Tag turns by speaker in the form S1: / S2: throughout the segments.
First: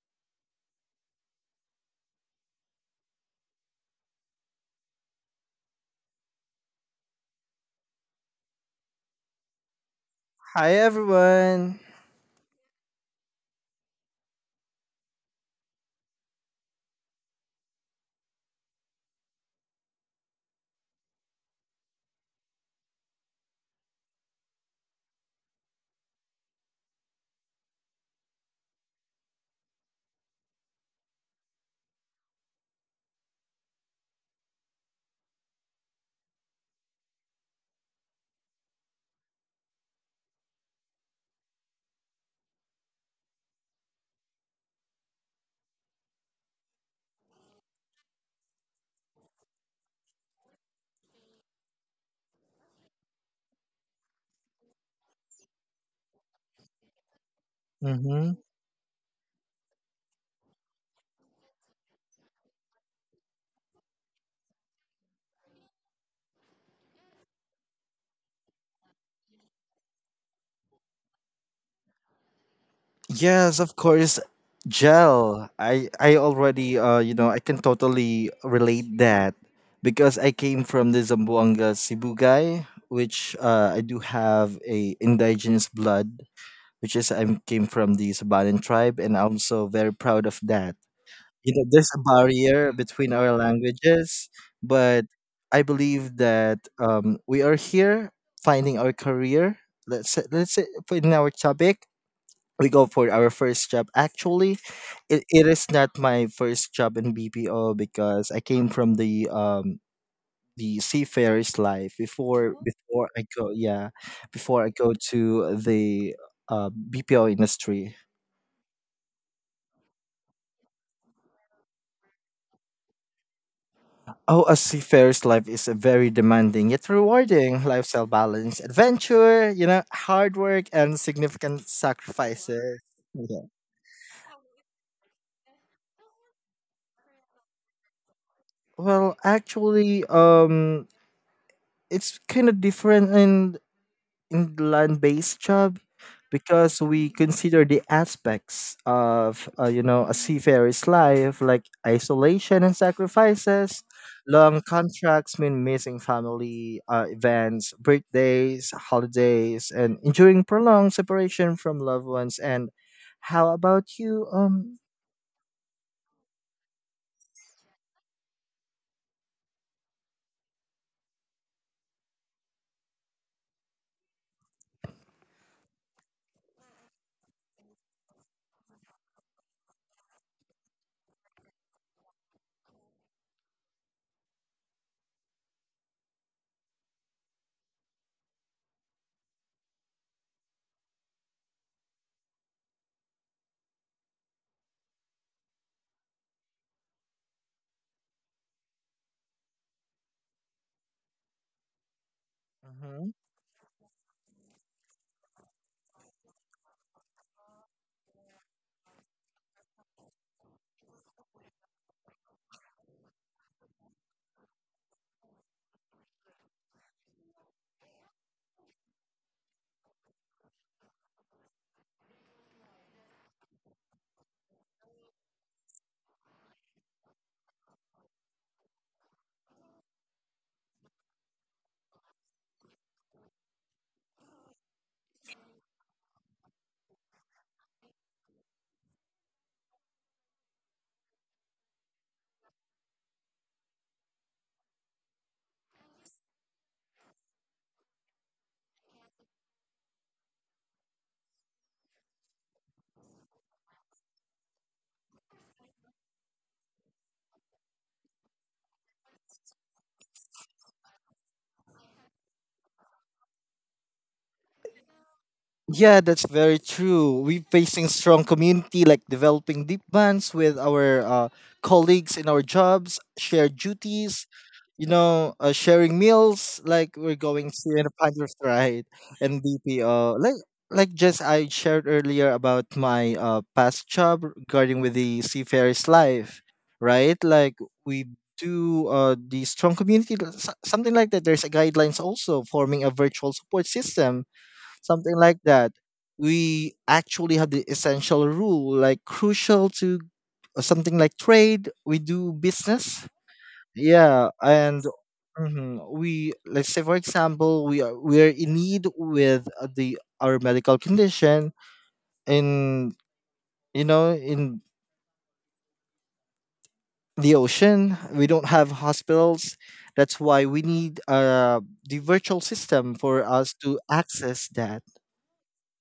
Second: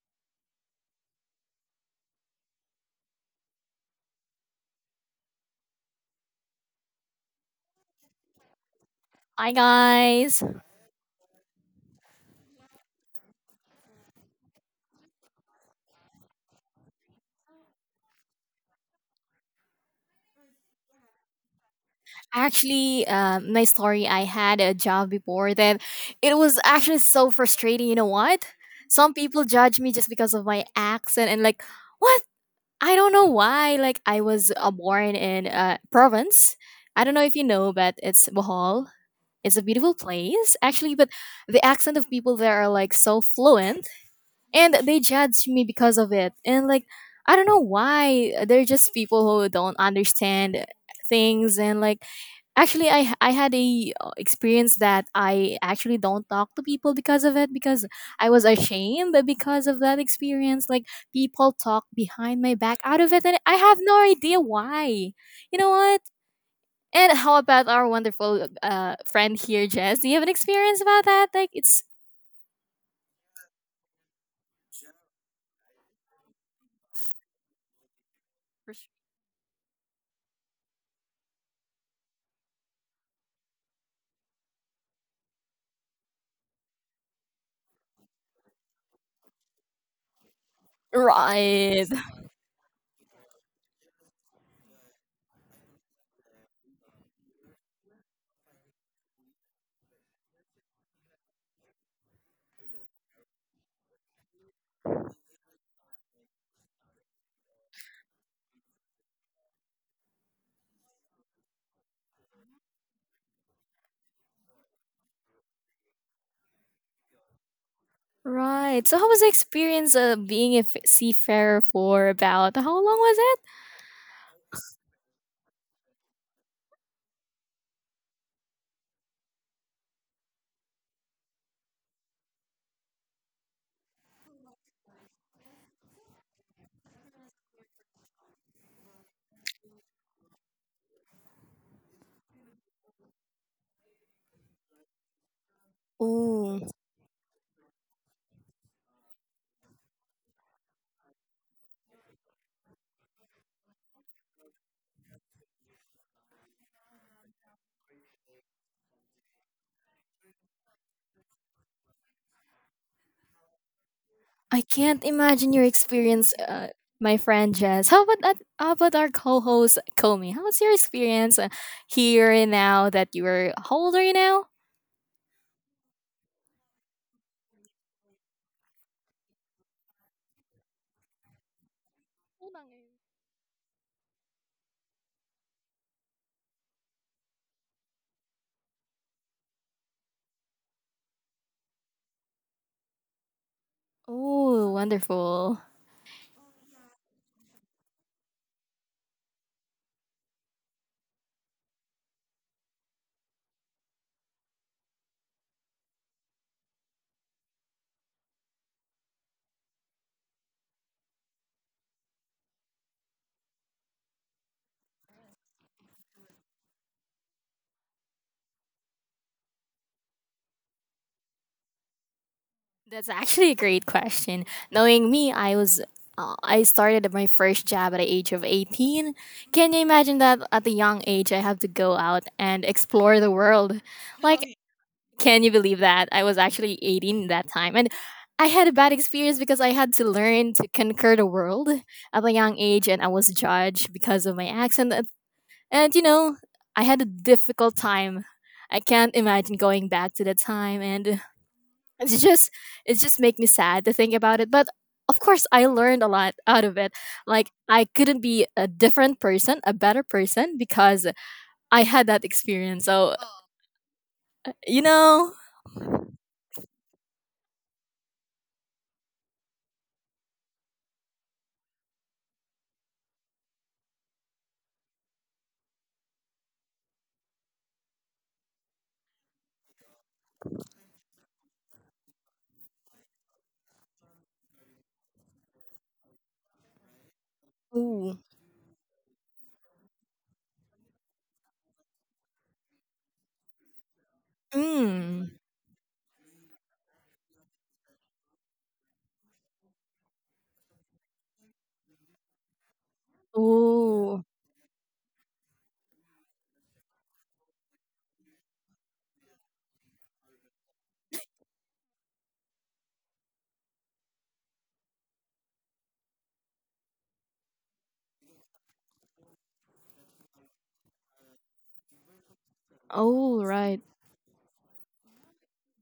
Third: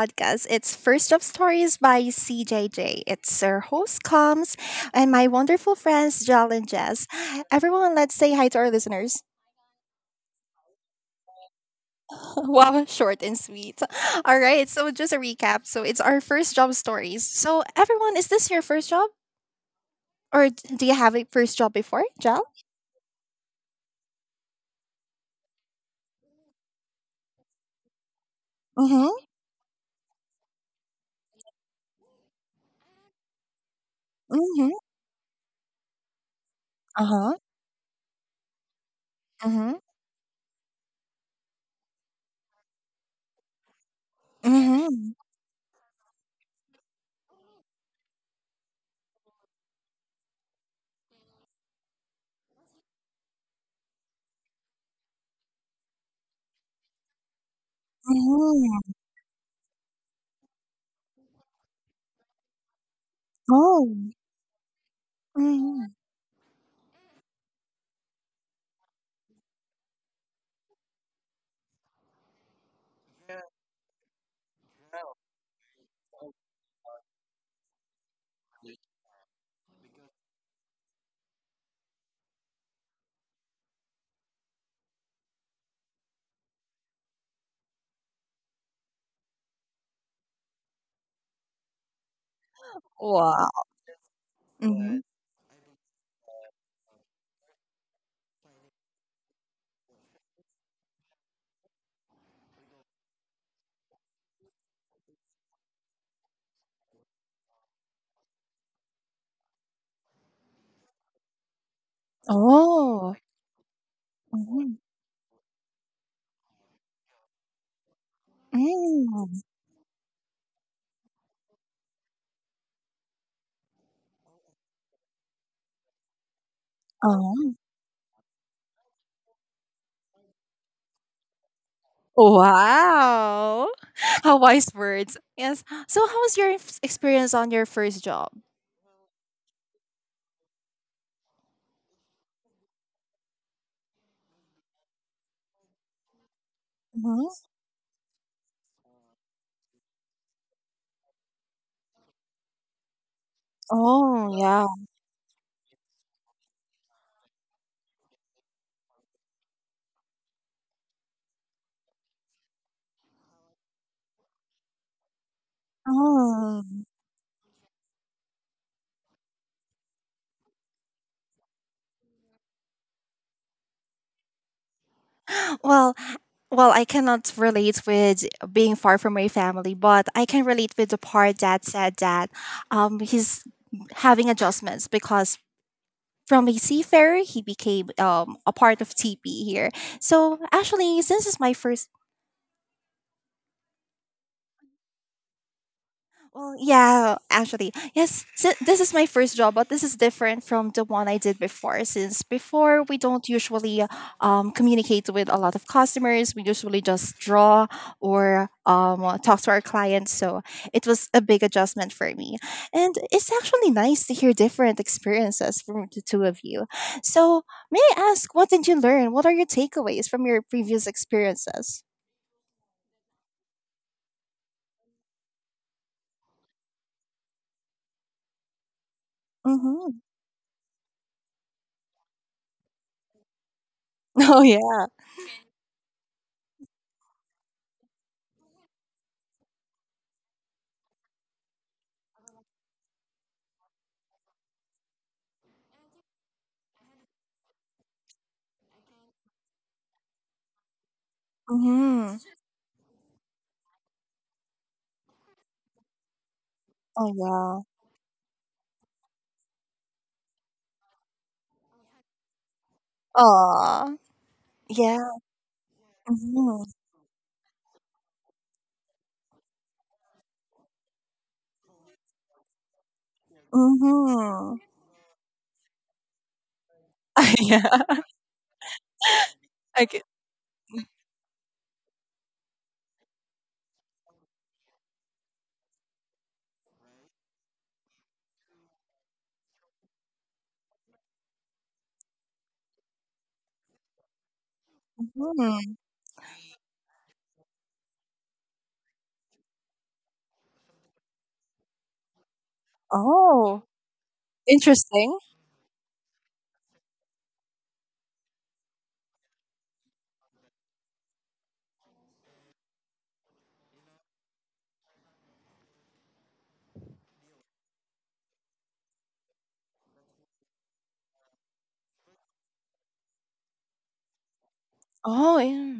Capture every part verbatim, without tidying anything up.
S1: podcast. It's First Up Stories by C J J. It's our host Combs and my wonderful friends Jal and Jess. Everyone, let's say hi to our listeners.
S2: Hi guys.
S3: Hi everyone.
S1: Wow, short and sweet. All right, so just a recap. So it's our first job stories. So everyone, is this your first job or d- do you have a first job before, Jal?
S2: Actually, uh, my story. I had a job before that. It was actually so frustrating. You know what? Some
S1: Mhm.
S2: people judge me just because of my accent and like, what? I don't know why. Like, I was uh,
S1: Mhm.
S2: born in uh, province. I don't know
S1: Uh-huh.
S2: if you know, but it's Bohol. It's a
S1: Mhm.
S2: beautiful place, actually. But the accent of people there are like so fluent and they
S1: Mhm.
S2: judge me because of it and like I don't know why. They're just people who don't understand things and like actually i i had a uh, experience that I actually don't talk to people because of it because I
S3: Mm-hmm.
S2: was
S1: Mhm.
S2: ashamed because of that experience. Like, people talk behind my back out of it and I have
S1: Oh.
S2: no idea why, you know
S1: Mhm.
S2: what. And how about our wonderful uh friend here, Jess? Do you have an experience about that? Like, it's...
S3: Yes, of course. Gel. I I already uh you know I can totally relate that because I came from the Zamboanga Cebu guy, which uh, I do have a indigenous blood, which is I came from the Sabanan tribe, and I'm so very proud of that. You know, there's
S2: Right.
S3: a barrier between our
S1: Wow.
S3: languages,
S1: Mhm.
S3: but I believe that um, we are here finding our career. Let's say, let's say for in our topic, we go for our first job. Actually, it, it is not my first job in bpo because I came from the um the seafarer's life before Before
S1: Oh.
S3: I go, yeah, before I go to the uh, bpo industry.
S2: Right. So how was the
S1: Mm.
S2: experience of being a f- seafarer? For about how long was it?
S3: Oh, a seafarer's life is a very demanding yet
S1: Oh.
S3: rewarding lifestyle balance. Adventure, you know, hard work and significant sacrifices. Yeah.
S1: Wow. How wise words. Yes. So how was your f- experience on your first job?
S3: Well, actually, um, it's kind of different in England-based job
S2: Oh,
S3: because we
S1: Mhm.
S3: consider the aspects of uh, you know, a seafarer's life, like isolation and sacrifices.
S1: Oh,
S3: Long
S1: yeah.
S3: contracts mean missing family uh, events, birthdays, holidays, and enduring prolonged separation from loved ones. And how about you
S2: I
S3: um
S2: can't imagine your experience,
S1: Oh.
S2: uh, my friend Jess. How about that? How about our co-host Komi? How was your experience uh, here and now that you were, how old are you now?
S1: Well, well, I cannot relate with being far from my family, but I can relate with the part that said that um he's having adjustments because from a seafarer he became um a part of T P here. So actually, since it's my first.
S2: Oh, wonderful.
S1: Well, yeah, actually, yes. So this is my first job, but this is different from the one I did before. Since before, we
S3: Mhm.
S1: don't usually um, communicate with a lot of customers. We usually just draw or um, uh, talk to our clients. So it was a big adjustment for me, and it's actually nice to hear different experiences from the two of you. So may I ask, what did you learn? What are your takeaways from your previous experiences?
S2: That's actually a great question. Knowing me, I was uh, I started my first job at the age of eighteen. Can you
S1: Mm-hmm.
S2: imagine that at a young age I have to go out and explore the world?
S1: Oh
S2: Like,
S1: yeah.
S2: can you believe that? I was actually eighteen that time and I had a bad experience because I had to learn to conquer the world at a young age, and I was judged because of my accent and, and you know, I had a difficult time. I can't imagine going back to that time, and
S1: Mm-hmm.
S2: it's just, it just make me sad to think about it. But of course, I learned a lot out of it.
S1: Oh
S2: Like,
S1: yeah.
S2: I couldn't be a different person, a better person, because I had that experience. So,
S1: Aw.
S2: you
S1: Yeah,
S2: know.
S3: Yeah, that's very
S1: mhm,
S3: true. We're facing strong community, like developing deep bonds with our uh, colleagues in our jobs, shared duties,
S1: mhm.
S3: you know, uh, sharing meals, like we're going
S1: Yeah,
S3: to in a Panthers ride and
S1: I can
S3: B P O. Like, like just I shared earlier about my uh, past job regarding with the seafarer's life, right? Like we
S2: Ooh.
S3: do uh, the strong community, l- so- something like that. There's a guidelines also forming a virtual support system, something
S2: Mm.
S3: like that.
S1: mhm.
S3: We actually have the essential rule, like crucial to uh, something like trade. We do business.
S1: Oh,
S2: Ooh.
S3: Yeah, and
S1: interesting.
S3: mhm, we let's say, for example, we are we are in need with uh, the our medical condition in, you know, in the ocean. We don't have hospitals. That's why we need uh the virtual system for
S2: Oh,
S3: us to
S2: right.
S3: access that.
S1: Oh, yeah.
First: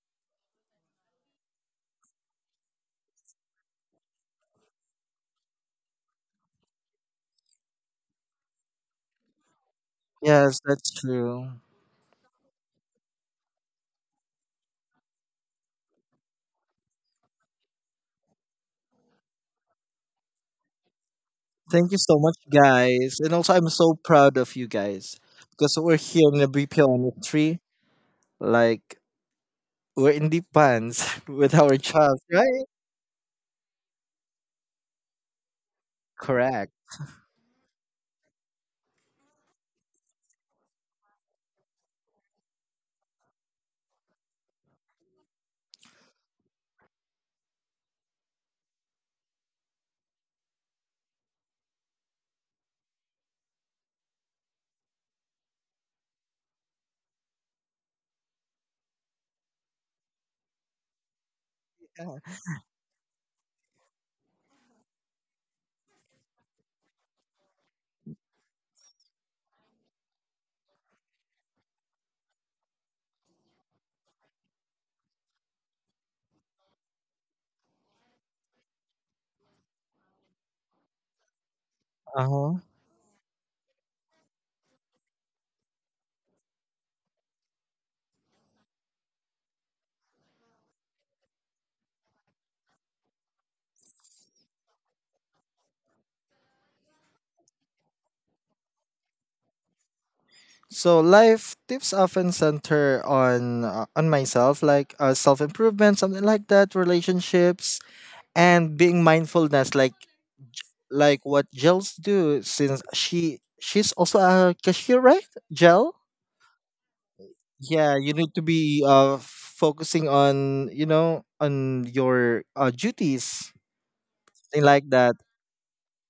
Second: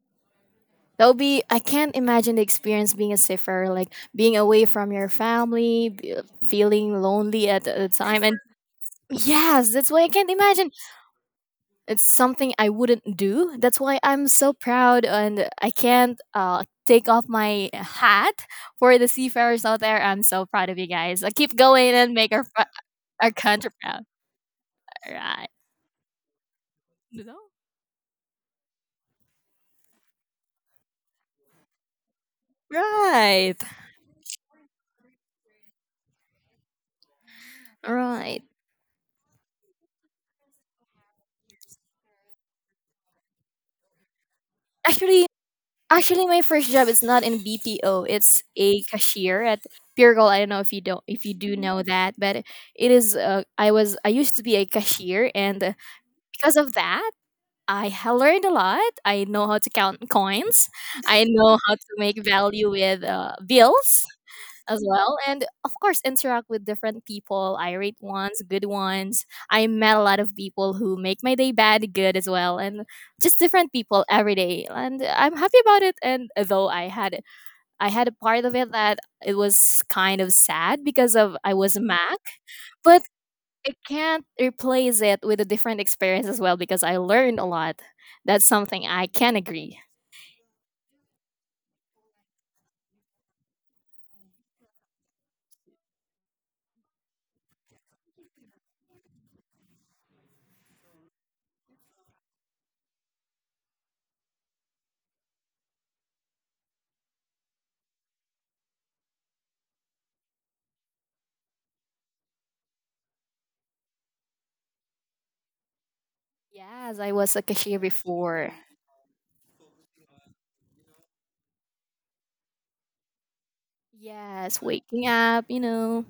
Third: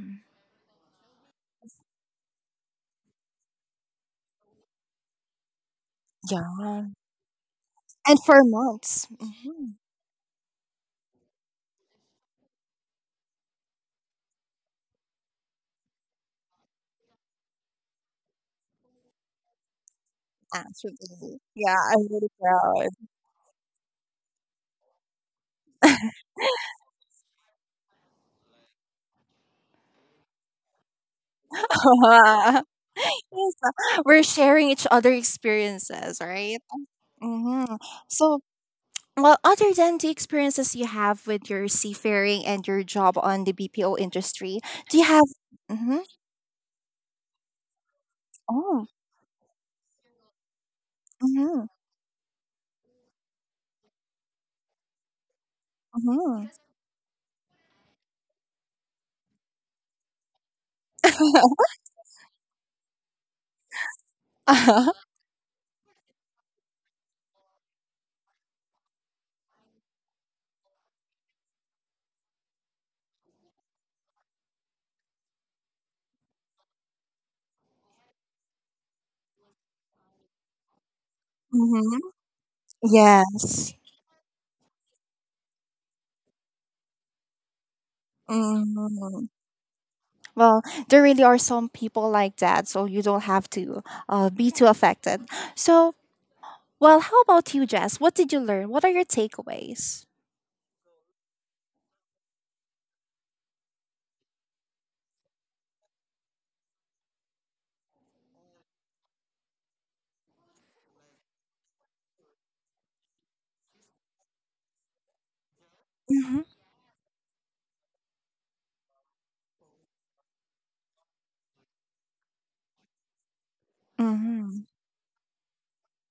S2: That'll be, I can't imagine the experience being a cipher, like being away from your family be-
S1: Yeah,
S2: feeling lonely at the
S1: and
S2: time and
S1: for months.
S2: yes,
S1: Mhm,
S2: that's why I can't
S3: Yes,
S2: imagine.
S3: that's true.
S2: It's something I wouldn't do. That's why I'm so proud, and I can't uh, take off my hat for the seafarers out there. I'm so proud of you guys. Uh,
S1: absolutely.
S2: keep
S1: Yeah,
S3: Thank
S2: going
S3: you
S1: I'm
S2: and
S3: so
S1: really
S2: make
S3: much,
S2: our fr-
S1: proud.
S3: guys.
S2: our
S3: And also, I'm
S2: country
S3: so
S2: proud.
S3: proud of you
S2: All
S3: guys
S2: right.
S3: because we're here in the B P O
S2: No?
S3: industry. Like, we're in the pants with our jobs, right?
S1: Yes,
S2: Right.
S1: uh, we're sharing each other experiences, right?
S3: Correct.
S1: Mhm. So,
S2: Right.
S1: well, other than the experiences you have with your seafaring and your job on the B P O industry, do you have
S2: Actually,
S1: mhm.
S2: Actually, my first job is not in B P O. It's a
S1: Oh,
S2: cashier at Pure Gold. I don't know if you don't if you do
S1: mhm,
S2: know that, but it is. Uh, I was I used to be a cashier, and uh,
S1: mhm.
S2: because of that, I ha- learned a lot. I know how to count coins. I know how to make value with uh, bills as well. And of course, interact with different people, irate ones, good ones. I met a lot of people who make my day bad, good as well, and just different people every day. And I'm happy about it. And though I had I had a part of it that it was kind of sad because of I was a
S1: Mhm.
S2: Mac,
S3: Uh huh.
S2: but
S1: Yes.
S2: I can't replace it with a different experience as well because I learned a lot. That's something I
S1: Mhm.
S2: can agree.
S1: Well, there really are some people like that, so you don't have to uh, be too affected. So, well, how about you, Jess? What did you learn? What are your takeaways?
S3: So, life tips often center on uh, on myself, like uh, self improvement, something like that, relationships, and being mindfulness, like J- like what Jels do, since she she's also a cashier, right? Jel.
S1: Mm-hmm.
S2: Yes, I was a cashier
S3: Yeah, you need to
S2: before.
S3: be uh focusing on, you know, on your uh, duties,
S1: Mm-hmm.
S2: Yes,
S3: thing like
S2: waking
S3: that.
S2: up, you know.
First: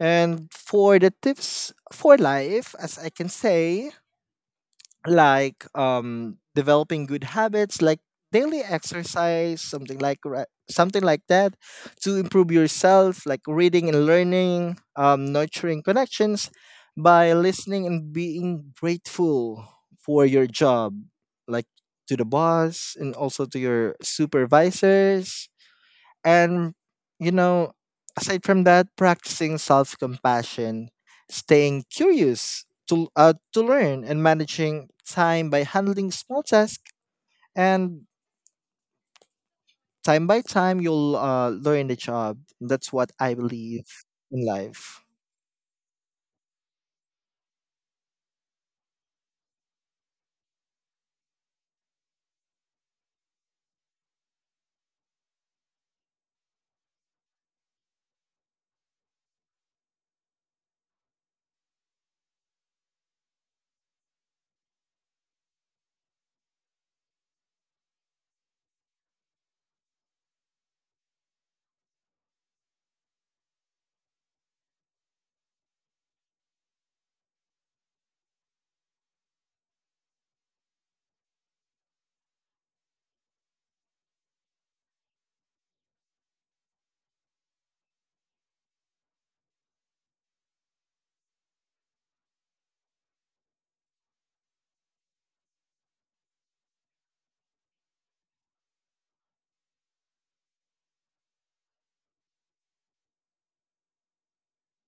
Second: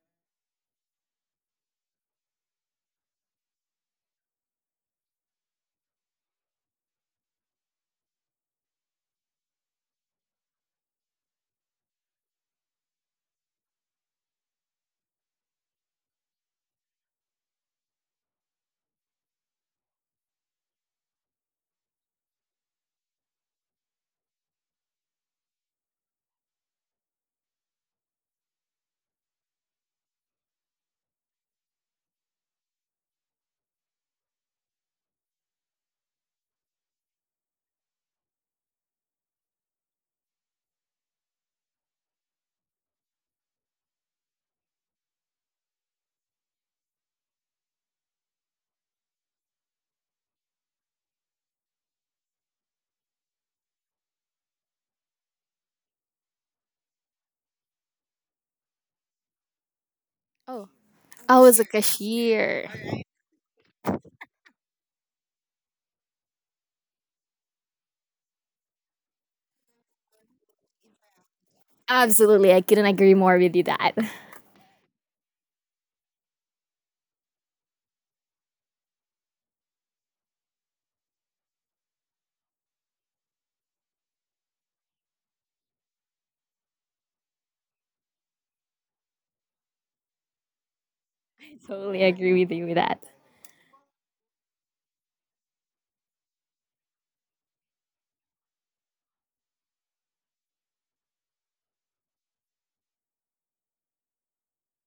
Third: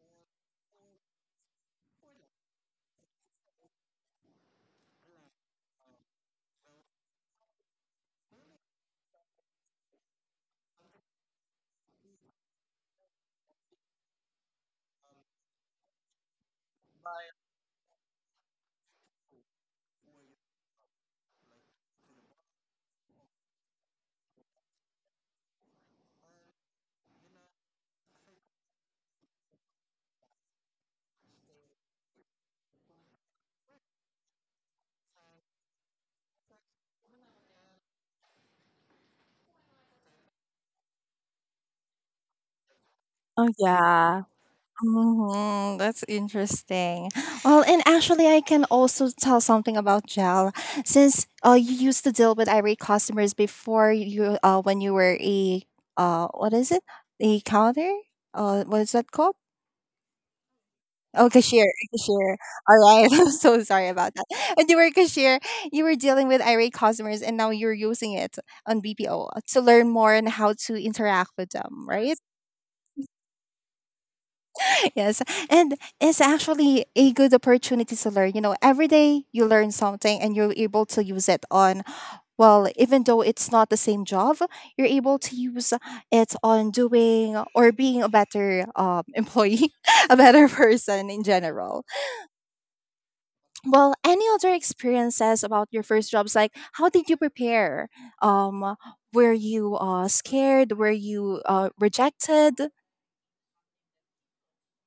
S3: And for the tips for life, as I can say, like um developing good habits, like daily exercise, something like ra- something like that, to improve yourself, like reading and learning, um, nurturing connections by listening and being grateful for your job, like to the boss and also to your supervisors, and, you know, aside from that, practicing self compassion, staying curious to, uh, to learn, and managing time by handling small tasks. And time by time, you'll uh, learn the job. That's what I
S1: Oh,
S3: believe
S1: yeah.
S3: in life.
S1: Hmm, that's interesting. Well, and actually, I can also tell something about Gel. Since uh, you used to deal with irate customers before you, uh, when you were a, uh, what is it? A counter? Uh, what is that called? Oh,
S2: I was
S1: cashier,
S2: a
S1: cashier.
S2: cashier.
S1: All right, I'm so sorry about that. When you were a cashier, you were dealing with irate customers, and now you're using it on B P O to learn more on how to interact with them, right?
S2: Absolutely, I couldn't agree more with you that.
S1: Yes, and it's actually a good opportunity to learn. You know, every day you learn something, and you're able to use it on. Well, even though it's not the same job, you're able to use it on doing or being a better um, employee, a better person in general.
S2: Totally agree with you with that.
S1: Well, any other experiences about your first jobs? Like how did you prepare, um were you uh scared, were you uh rejected?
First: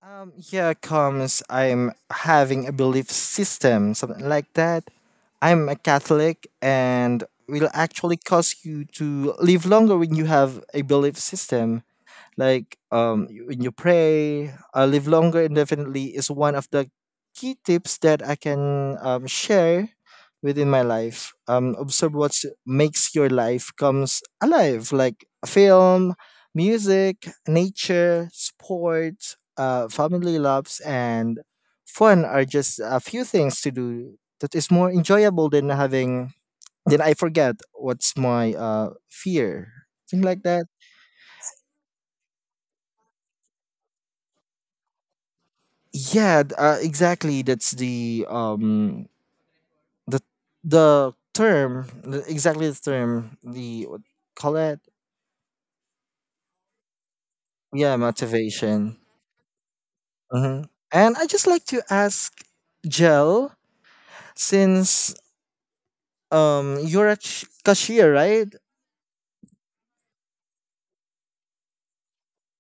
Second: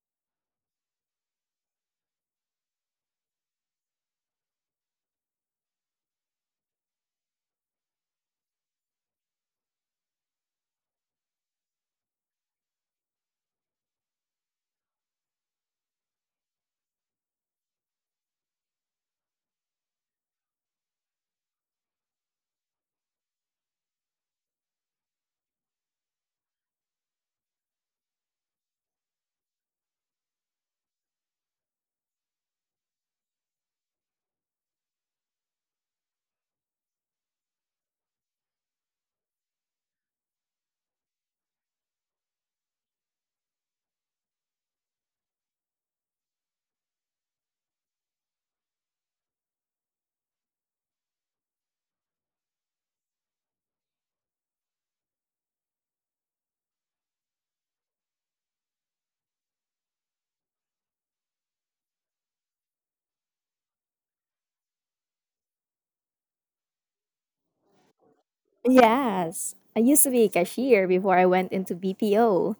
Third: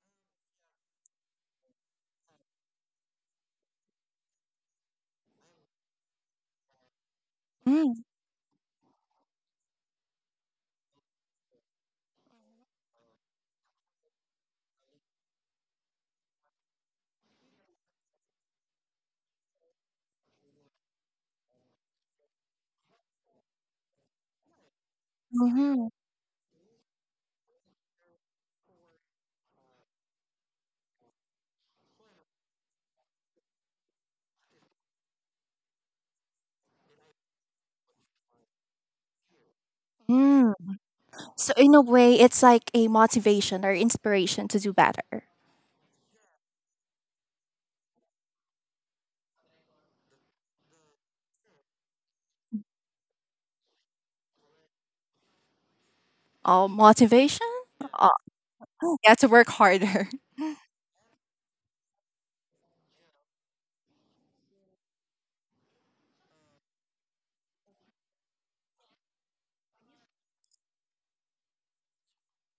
S3: Um, here comes I'm having a belief system, something like that. I'm a Catholic and will
S1: Mm-hmm.
S3: actually cause you to live longer when you have a belief system. Like um, y- when you pray, uh, live longer indefinitely is one of the key tips that I can um, share within my life. Um, observe what makes your life comes alive, like film, music, nature, sports, uh, family loves, and fun are just a few things to do that is more enjoyable than having. Then I forget what's my uh fear. Thing like
S1: Mm.
S3: that.
S1: So in a way it's like a motivation or inspiration to do better.
S3: Yeah, th- uh, exactly. That's the um the the term the- exactly the term the, what call it,
S1: Oh, motivation.
S3: yeah,
S1: uh,
S3: motivation.
S1: yeah, to work harder.
S3: Hmm. And I just like to ask Jel, since um you're a ch- cashier, right?
S2: Yes, I used to be a cashier before I went into B P O.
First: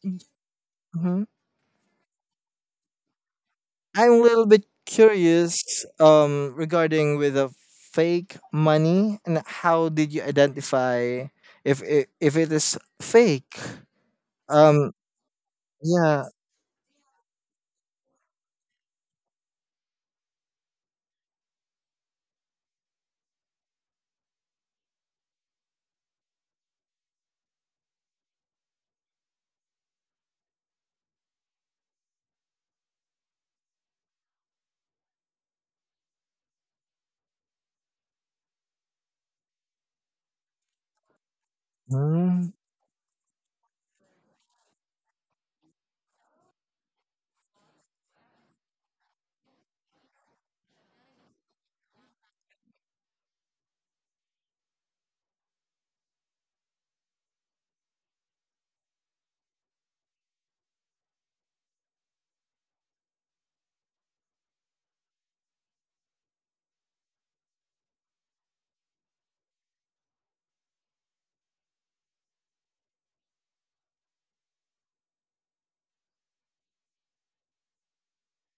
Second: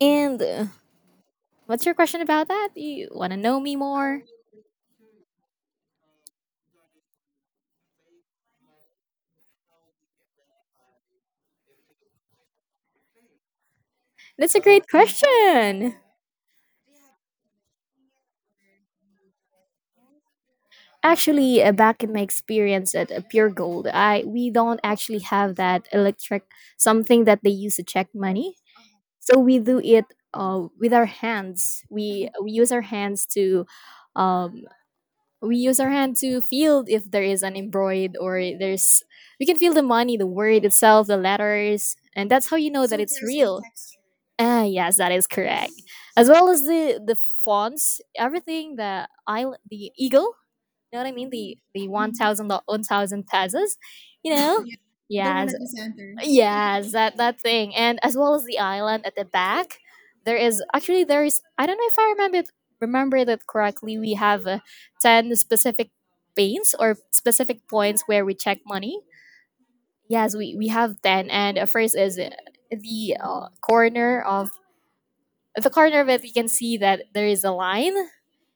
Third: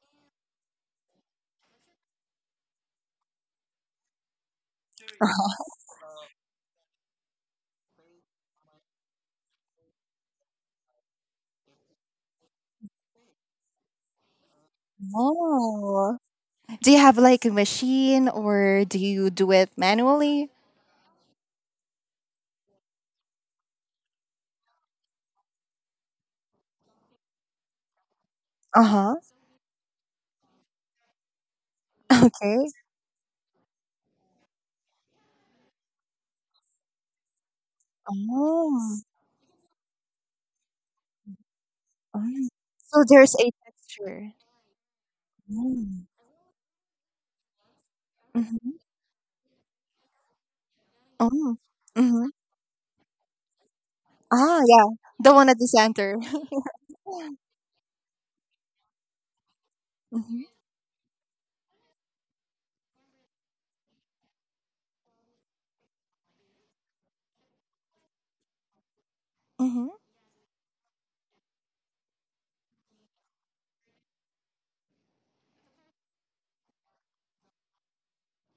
S2: And uh,
S3: Hmm.
S2: what's your question about that? You want to know me
S3: I'm a
S2: more?
S3: little bit curious um regarding with the fake money and how did you identify if it, if it is fake?
S2: That's a great
S3: Um,
S2: question.
S1: Oh,
S3: yeah.
S1: do you have like a machine or do you do it manually?
S2: Actually, uh, back in my experience at uh, Pure Gold, I we don't actually have that electric something that they use to check money.
S1: Uh-huh.
S2: So we do it uh, with our hands. We we
S1: Okay.
S2: use our hands to um, we use our hand to feel if there is an embroid or
S1: Oh.
S2: there's, we can feel the money, the word itself, the letters, and
S1: Mm.
S2: that's
S3: Mm.
S2: how you know that
S1: So
S2: it's
S1: there's a
S2: real.
S1: texture.
S2: Ah, yes, that is correct, as well as the the fonts,
S1: Mm-hmm.
S2: everything, the island, the eagle, you know what I mean?
S1: Oh.
S2: The the one
S1: Mm-hmm.
S2: thousand one thousand pesos. You
S1: Ah,
S2: know?
S1: yeah. The one
S2: Yes,
S1: at the center.
S2: yes, that that thing, and as well as the island at the back. There
S1: Mm-hmm.
S2: is actually there is. I don't know if I remember it, remember it correctly. We have uh, ten specific panes or specific points where we check money.
S1: Mm-hmm.
S2: Yes, we, we have ten. And uh, first is uh, the uh, corner of the corner of it, you can see that there is a line.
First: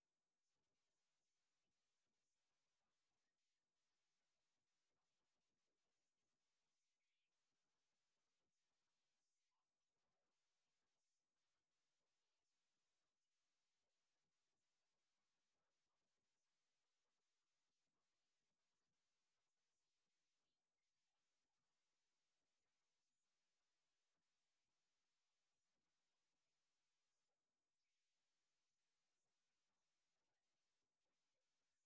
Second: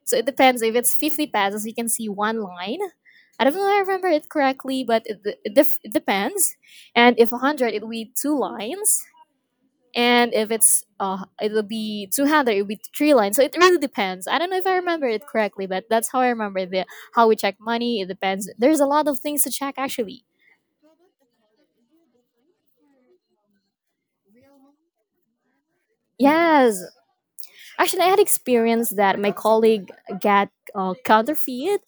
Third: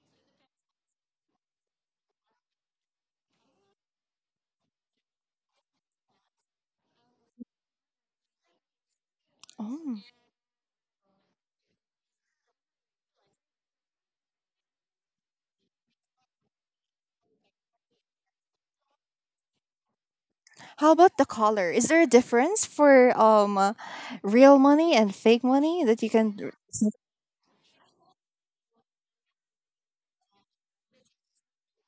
S2: So it depends. If it's fifty pesos, you can see one line. I don't know if I remember it correctly, but it, it, def- it depends. And if one hundred, it will be two lines.
S1: Oh.
S2: And if it's, uh, it'll be two hundred, it'll be three lines. So it really depends. I don't know if I remember it correctly, but that's how I remember the how we check money. It depends. There's a lot of things to check, actually.
S1: How about the color? Is there a difference for um uh, real money and fake money that you can r-
S2: Yes.
S1: s-
S2: Actually, I had experience that my colleague got uh, counterfeit.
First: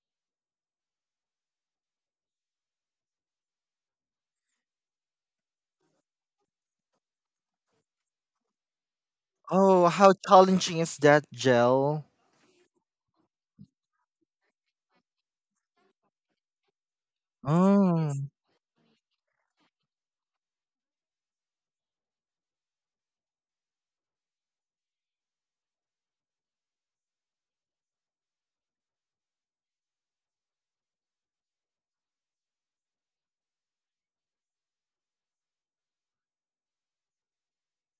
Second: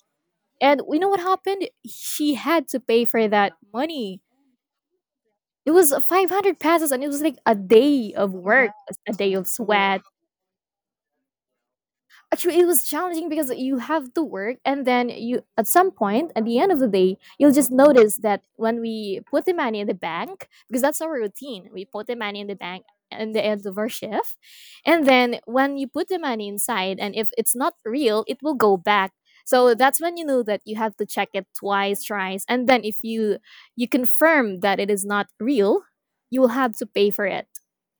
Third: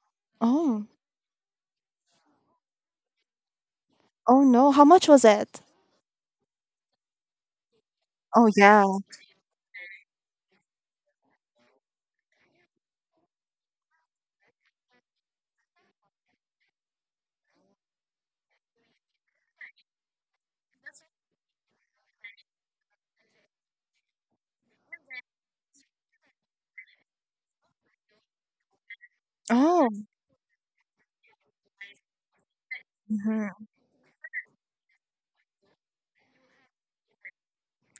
S2: And
S1: Oh.
S2: you know what happened? She had to pay for that money.
S1: Oh no. How much was it?
S2: It was five hundred passes, and it was like a day of
S1: Oh
S2: work,
S1: yeah.
S2: a day of
S3: Oh,
S2: sweat.
S3: how challenging is that, gel?
S2: Actually, it was challenging because you have to work and then you, at some point at the end of the day, you'll just
S3: Oh.
S2: notice that when we put the money in the bank, because that's our routine. We put the money in the bank at the end of our shift. And then when you put the money inside, and if it's not real, it will go back. So
S1: Oh.
S2: that's when you know that you have to check it twice, thrice, and then if you
S1: Mm-hmm.
S2: you confirm that it is not real, you will have to pay for it.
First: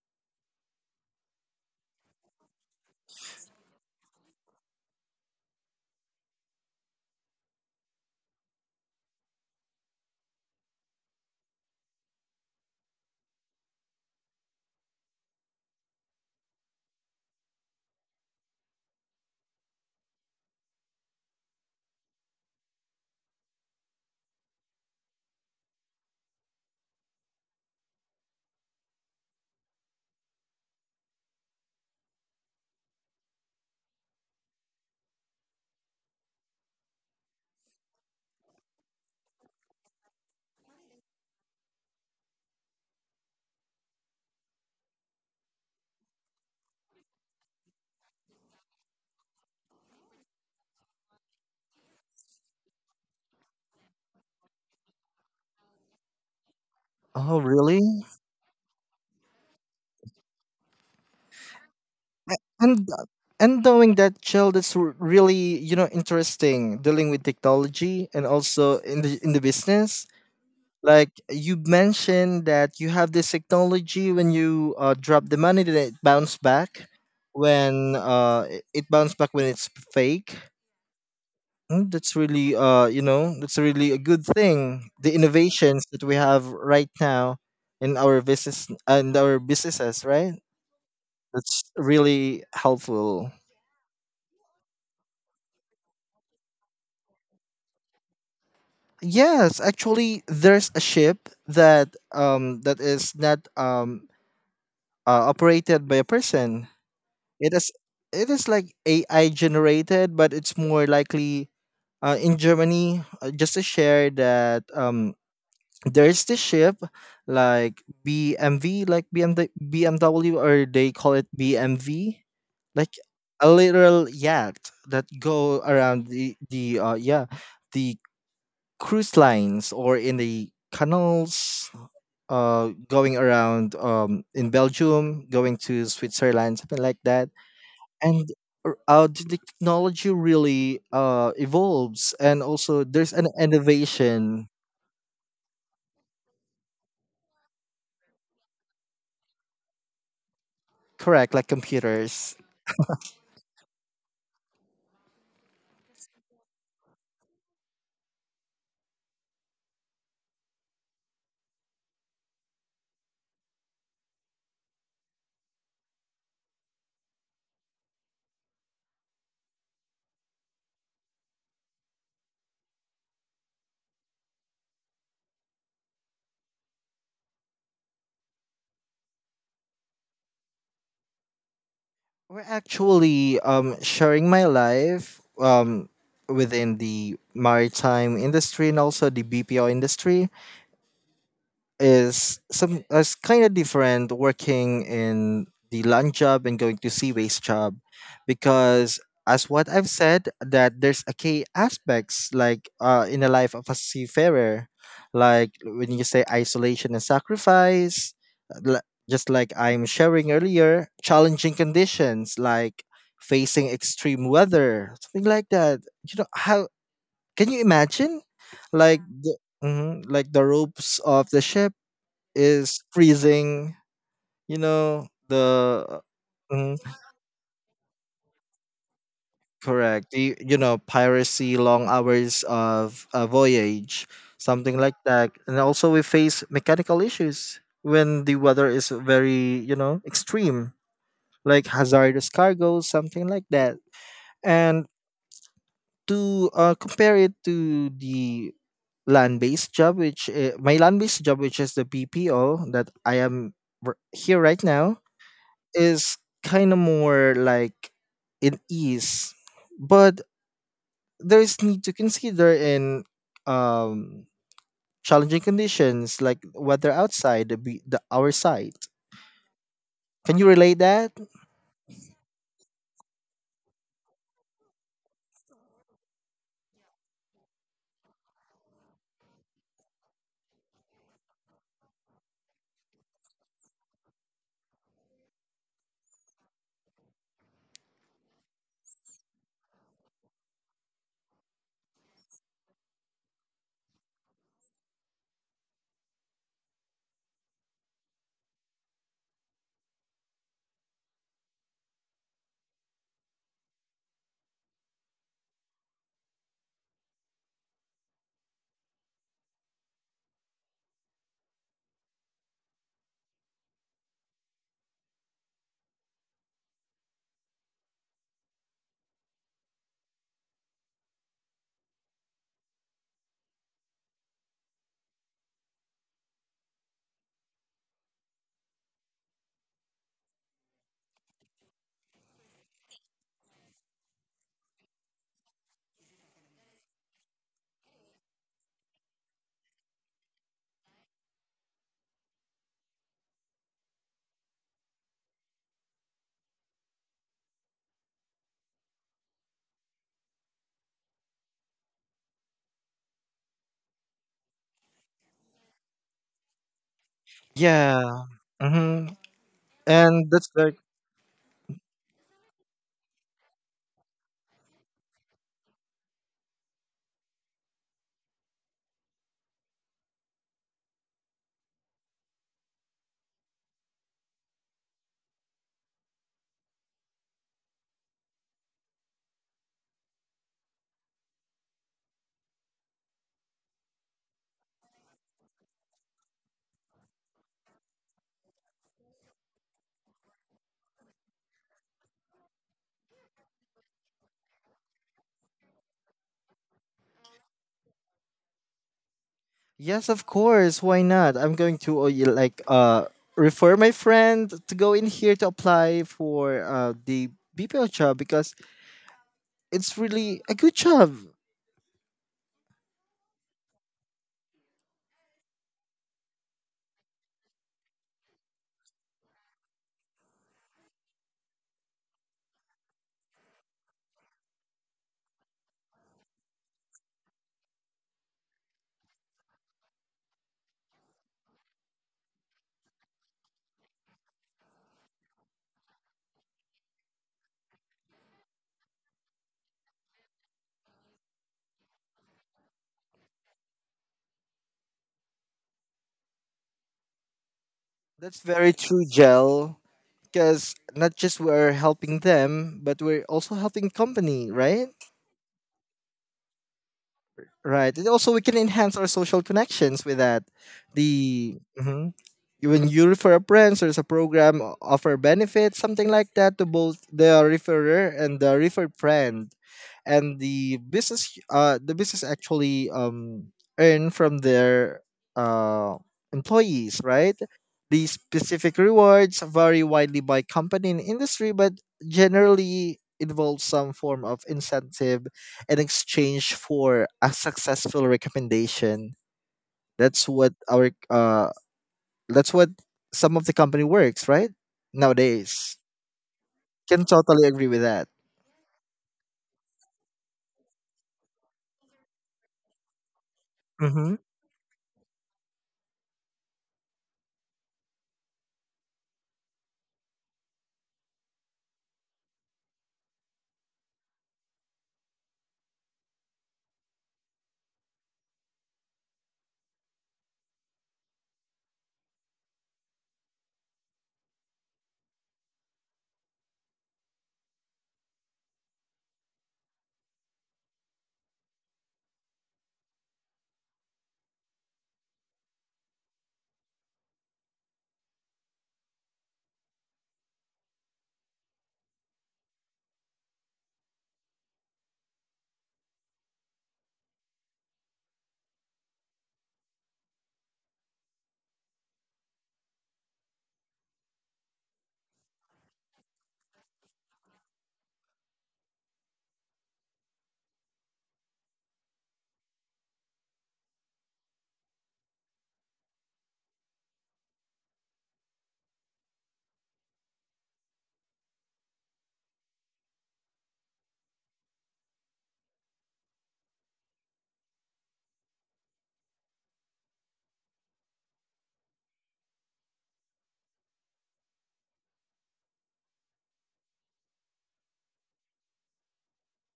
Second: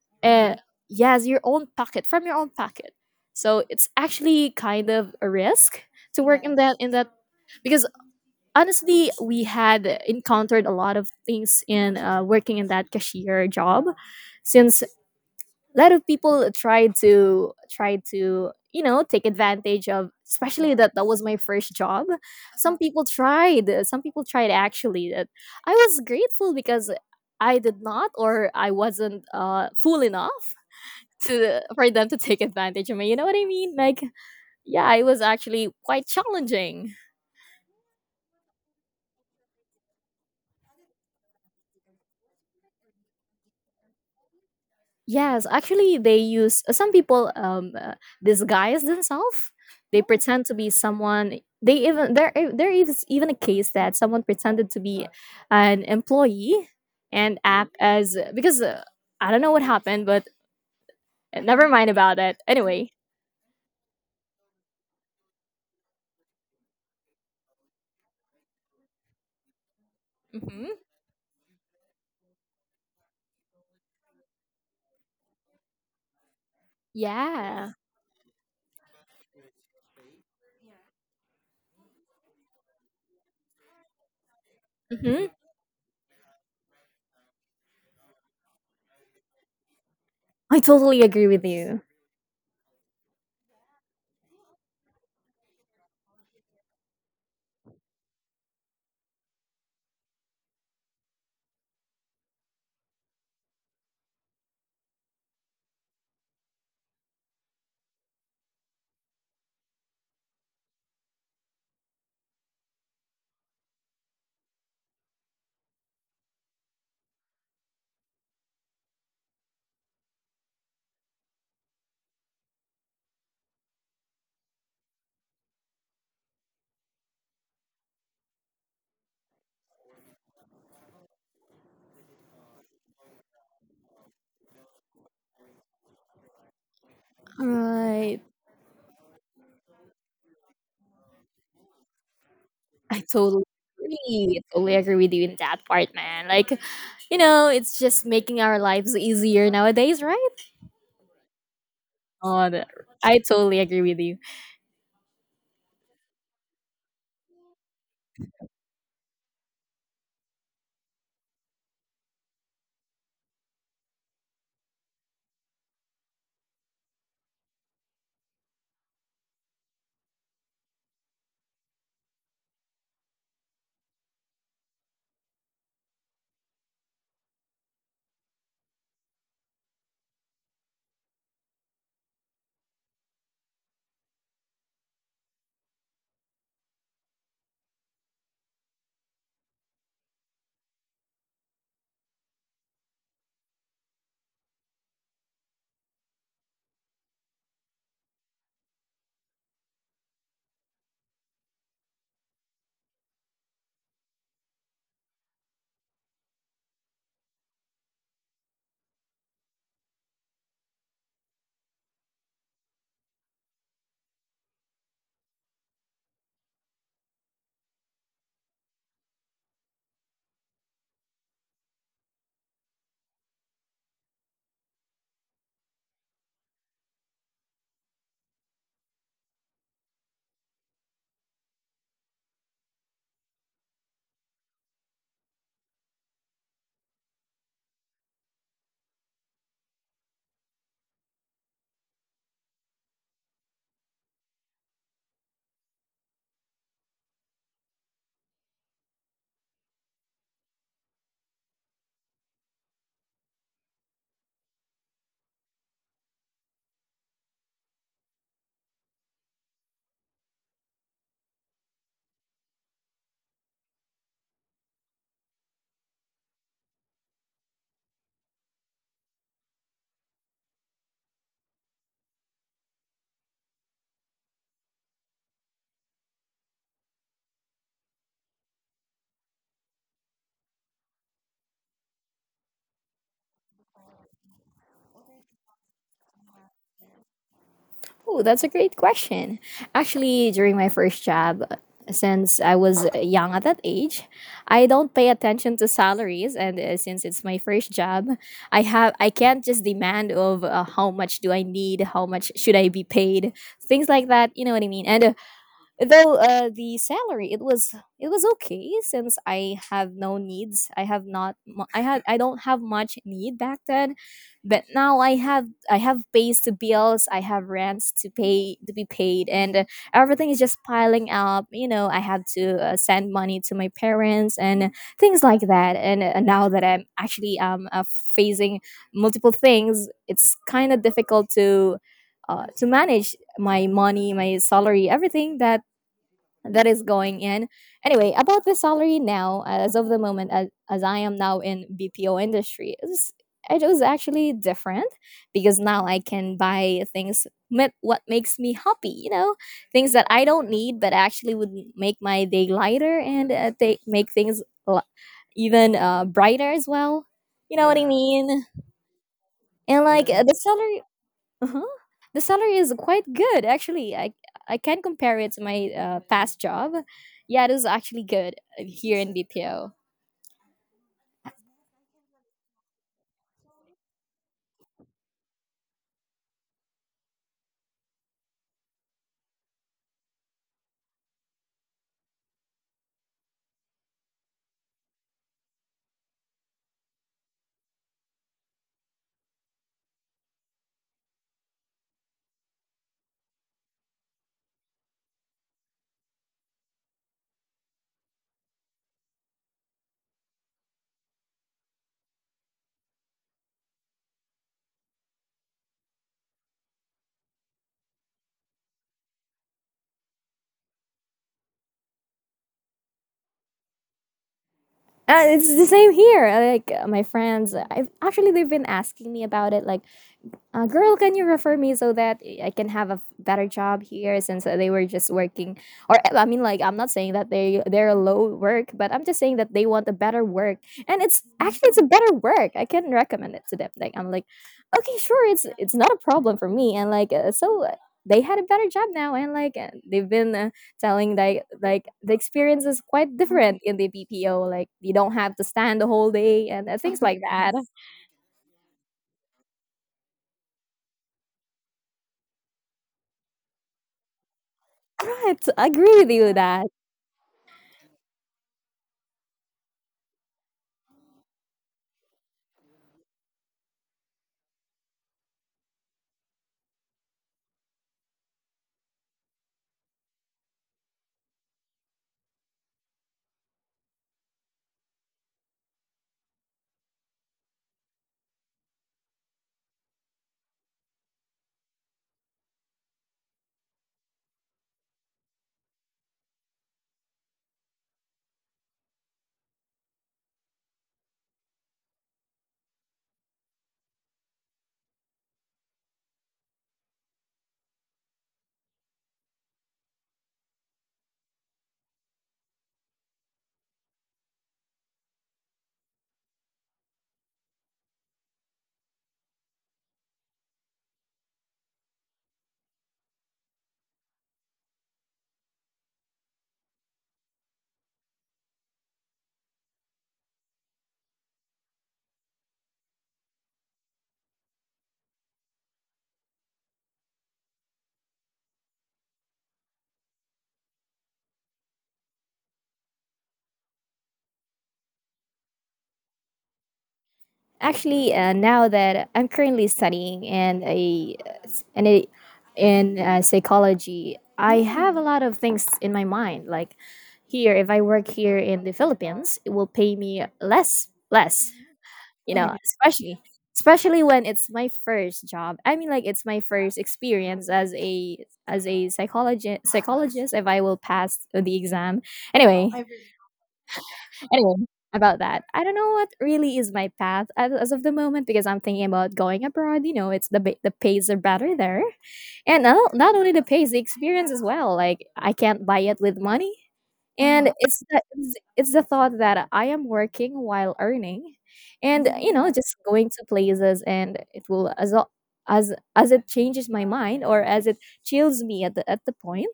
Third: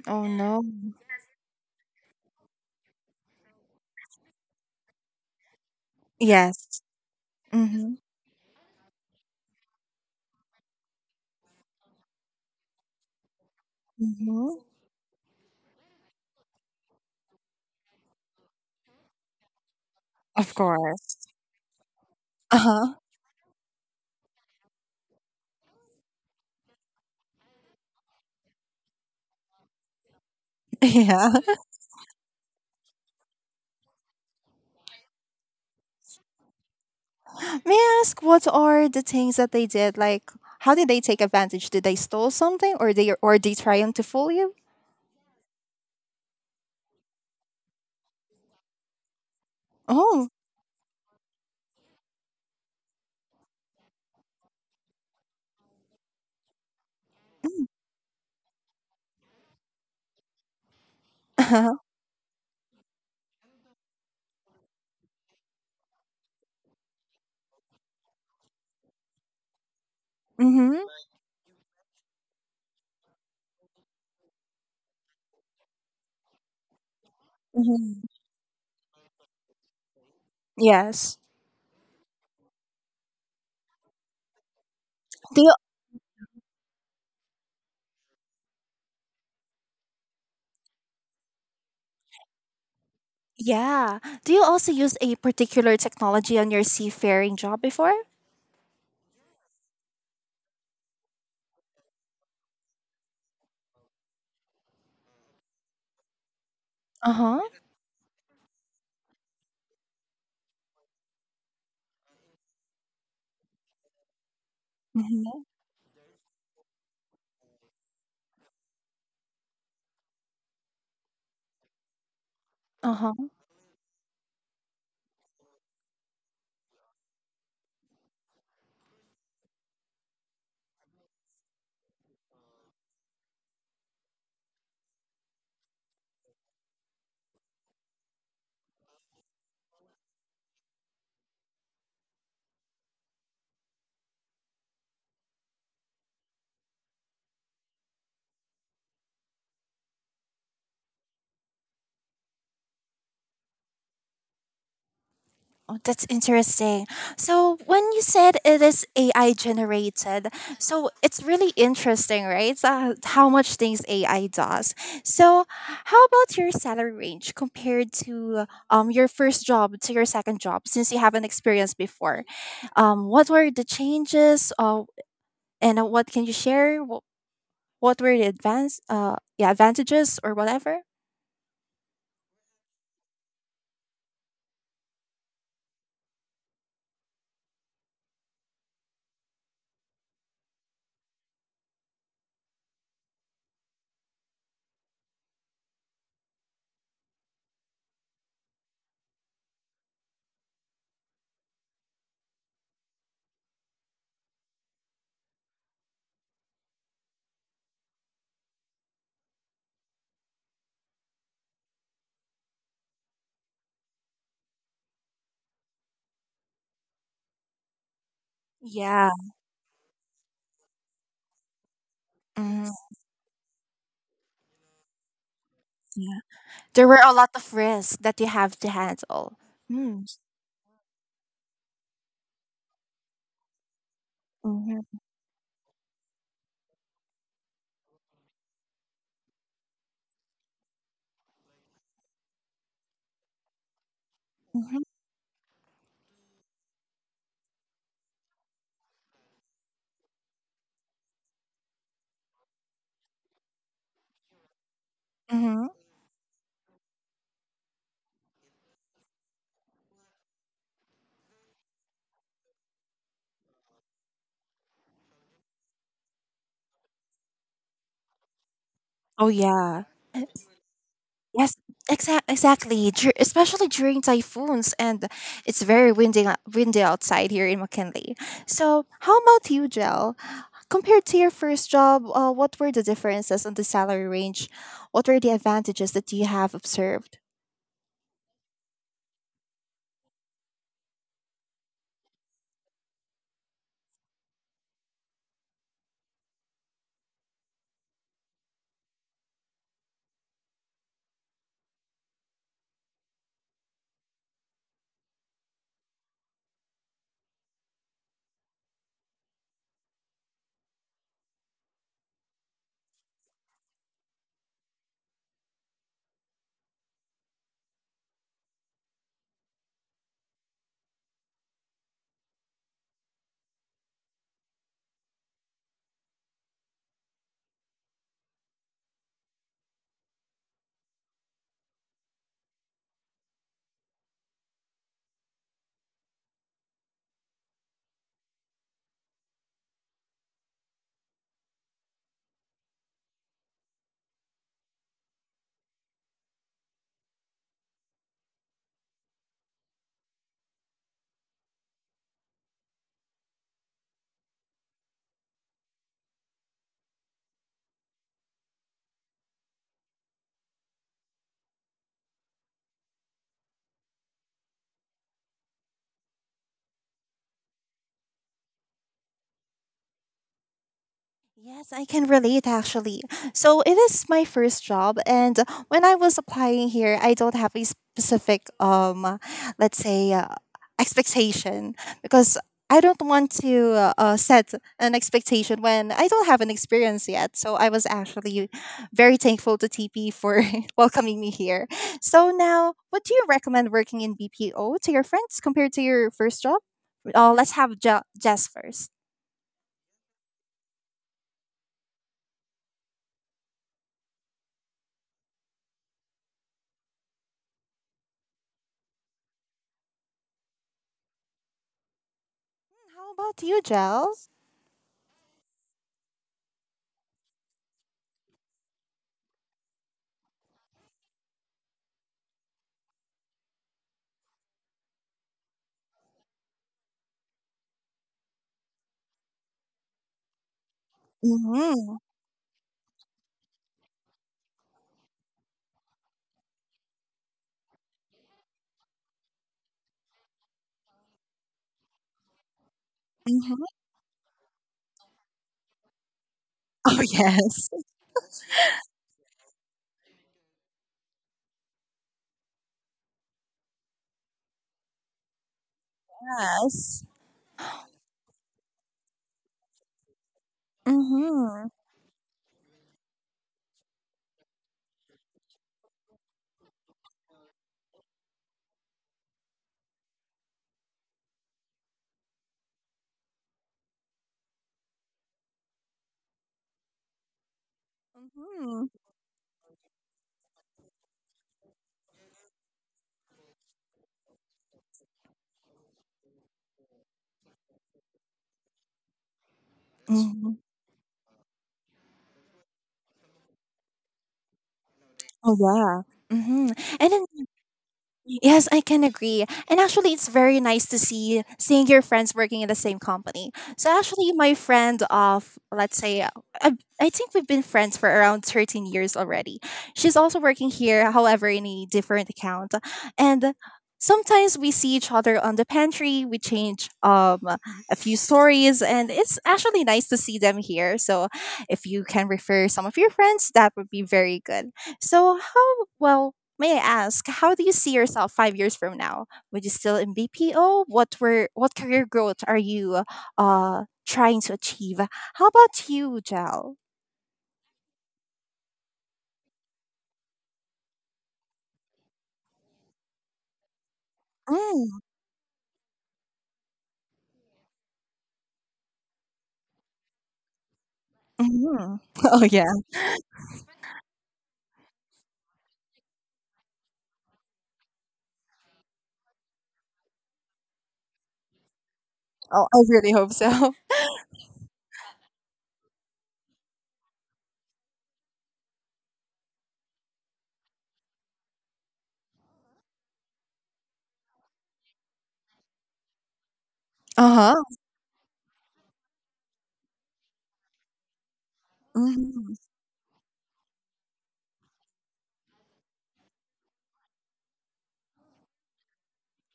S1: Oh
S2: uh,
S1: no.
S2: yes, your own pocket from your own pocket. So it's actually kind of a risk to work in that.
S1: Yes.
S2: Yes. In that, because
S1: Mm-hmm.
S2: honestly, we had encountered a lot of things in uh, working in that cashier job,
S1: Mm-hmm.
S2: since a lot of people tried to try to, you know, take advantage of,
S1: Of
S2: especially that that was
S1: course.
S2: my first job. Some
S1: Uh-huh.
S2: people tried some people tried actually that. I was grateful because I did not, or I wasn't uh, fool enough
S1: Yeah.
S2: to, for them to take advantage of me. You know what I mean? Like, yeah, it was actually quite challenging.
S1: May I ask what are the things that they did? Like how did they take advantage? Did they stole something or they or they trying to fool you?
S2: Yes, actually, they use some people um uh, disguise themselves. They
S1: Oh.
S2: pretend to be someone. They even there i- there is even a case that someone pretended to be an employee and
S3: Oh,
S1: Mm.
S2: act
S3: really?
S2: as because uh, I don't know what happened, but eh, never
S1: Uh-huh.
S2: mind about
S3: A-
S2: it.
S3: And
S2: Anyway,
S3: uh, and knowing that, gel, that's r- really, you know, interesting dealing with technology and also in the in the business.
S2: hmm,
S1: Mm-hmm.
S3: Like you mentioned that you have this technology when you uh, drop the money, then it bounce back.
S2: yeah,
S3: When
S1: Mm-hmm.
S3: uh, it it bounce back when it's fake,
S1: Yes.
S3: mm, that's really, uh you know, that's really a good thing. The
S2: hmm,
S1: Do you,
S3: innovations that we have right now in our business and our businesses, right?
S2: I totally agree with
S3: That's
S2: you.
S3: really helpful.
S1: yeah. Do you also use a particular technology on your seafaring job before?
S3: Yes, actually, there's a ship that um that is not um uh, operated by a person.
S1: Uh-huh.
S3: It is it is like A I generated, but it's more likely uh, in Germany. Uh, just to share that um
S1: Mm-hmm.
S3: there's this ship like B M V, like B M W, or they call it B M V, like
S1: Uh-huh.
S3: a literal yacht that go around the the uh, yeah, the cruise lines or in the canals, uh, going around, um, in Belgium going to Switzerland, something like that.
S2: Right.
S3: And r- uh, the technology really uh evolves, and also
S2: I
S3: there's an
S2: totally agree. I
S3: innovation.
S2: totally agree with you in that part, man. Like, you know, it's just making our lives easier nowadays, right?
S3: Correct, like computers.
S2: Oh, that, I totally agree with you.
S1: Oh, that's interesting. So, when you said it is A I generated, so it's really interesting, right? Uh, how much things A I does. So, how about your salary range compared to um your first job to your second job since you haven't experienced before? Um, what were the changes? Uh, and uh, what can you share? What, what were the advance uh yeah, advantages or whatever?
S3: We're actually, um, sharing my life, um, within the maritime industry and also the B P O industry. Is some is kind of different working in the land job and going to sea waste job because, as what I've said, that there's a key aspects, like uh, in the life of a seafarer, like when you say isolation and sacrifice. l- just like I'm sharing earlier, challenging conditions like facing extreme weather, something like that. You know how, can you imagine like
S1: Yeah.
S3: the, mhm, like the ropes of the ship
S1: Mm,
S3: is freezing, you know, the
S1: yeah.
S3: mhm,
S1: There were a lot of risks that you have to handle. Hmm.
S3: correct. The, you know, piracy, long hours of a voyage, something like
S1: Mhm,
S3: that. And also we face mechanical issues when the weather is very, you know, extreme, like hazardous cargo, something like that.
S1: mhm,
S3: And to uh, compare it to the land-based job, which uh, my land-based job, which is the B P O that I am r- here right now,
S1: mhm.
S3: is kind of more like in ease, but there is need to consider in um, challenging conditions like weather outside the, be- the our side.
S1: Oh, yeah. Uh,
S3: Can you relate that?
S1: yes, exa exactly. Dur Especially during typhoons, and it's very windy, windy outside here in McKinley. So, how about you, Jel? Compared to your first job, uh, what were the differences on the salary range? What were the advantages that you have observed?
S2: Oh, that's a great question. Actually, during my first job, uh, since I was uh, young at that age, I don't pay attention to salaries, and uh, since it's my first job, I have I can't just demand of uh, how much do I need, how much should I be paid, things like that. You know what I mean? And uh, though uh, the salary, it was it was okay, since I have no needs. I have not mu- I had I don't have much need back then, but now i have I have pays to bills, I have rents to pay to be paid. And uh, everything is just piling up, you know. I have to uh, send money to my parents and things like that. And uh, now that I'm actually um uh, facing multiple things, it's kind of difficult to uh, to manage my money, my salary, everything that that is going in. Anyway, about the salary now, as of the moment, as, as I am now in B P O industry, it was, it was actually different, because now I can buy things with what makes me happy, you know, things that I don't need, but actually would make my day lighter, and uh, they make things li- even uh, brighter as well. You know what I... Yeah.
S3: Yeah.
S2: mean?
S3: Mm-hmm.
S2: And like, yeah, uh,
S3: And
S2: the
S3: that's like
S2: salary, uh-huh. The salary is quite good, actually. I I can compare it to my uh, past job. Yeah, it is actually good uh, here in B P O.
S1: Yes, I can relate actually. So it is my first job, and when I was applying here, I don't have a specific, um, let's say, uh, expectation because I don't want to uh, uh, set an expectation when I don't have an experience yet. So I was actually very thankful to T P for welcoming me here. So now, what do you recommend working in B P O to your friends compared to your first job? Uh, let's have Je- Jess first.
S3: yes, of course. Why not? I'm going to uh, y- like uh refer my friend to go in here to apply for uh the B P O job because it's really a good job.
S1: Hmm, how about you, Jel?
S2: Uh, it's the same here. Like uh, my friends, I've actually they've been asking me about it. Like, uh, girl, can you refer me so that I can have a f- better job here, since uh, they were just working? Or uh, I mean, like I'm not saying that they they're low work, but I'm just saying that they want a better work, and it's actually it's a
S1: Mhm.
S2: better work. I can recommend it to them. Like I'm like, okay, sure, it's it's not a problem for me, and like uh, so uh, they had a better job now, and like uh, they've been uh, telling like like the experience is quite
S1: Mhm.
S2: different in the B P O. Like you don't have to stand the whole day and uh,
S1: Oh,
S2: things like that. Yes.
S1: yes.
S3: That's very true, Gel. Because not just we're helping them, but we're also helping company, right?
S2: Right, I agree with you with that.
S1: Yes.
S3: Right. And also, we can enhance our social connections with that. The
S1: Mhm.
S3: mhm. When you refer friends, there's a program o- offer benefits, something like that, to both the referrer and the referred friend. And the business, uh, the business actually um earn from their uh employees, right? These specific
S1: Mhm.
S3: rewards vary widely by company and industry, but generally involve some form of incentive in exchange for a successful recommendation. That's what
S1: Mhm.
S3: our uh that's what some of the company works, right?
S1: Oh,
S3: Nowadays.
S1: yeah. Mhm.
S3: Can
S1: And then
S3: totally agree with that.
S1: yes, I can agree. And actually, it's very nice to see seeing your friends working in the same company. So
S3: Mm-hmm.
S1: actually, my friend of let's say, uh, I, I think we've been friends for around thirteen years already. She's also working here, however, in a different account, and sometimes we see each other on the pantry. We change um a few stories, and it's actually nice to see them here. So if you can refer some of your friends, that would be very good. So how, well, may I ask, how do you see yourself five years from now? Would you still in B P O? What were what career growth are you uh trying to achieve? How about you, Jel?
S2: Actually, uh, now that I'm currently studying and a and a in uh, psychology, I have a
S1: Mm,
S2: lot of things in my mind. Like here, if I work here in the Philippines, it will pay me less, less.
S1: mhm.
S2: You
S1: Oh
S2: know,
S1: yeah.
S2: especially especially when it's my first job. I mean, like it's my first experience as a as a psychologist. Psychologist, if I will pass the exam.
S1: Oh,
S2: Anyway,
S1: I really hope so.
S2: Anyway, about that, I don't know what really is my path as, as of the moment because I'm thinking about going abroad. You know, it's the ba- the pays are better there, and not, not only the pays, the experience as well. Like I can't buy it with money, and
S1: Uh
S2: Mm-hmm.
S1: huh.
S2: it's the, it's it's the thought that I am working while earning, and you know,
S1: Hmm.
S2: just going to places, and it will as al- as as it changes my mind or as it chills me at the at the point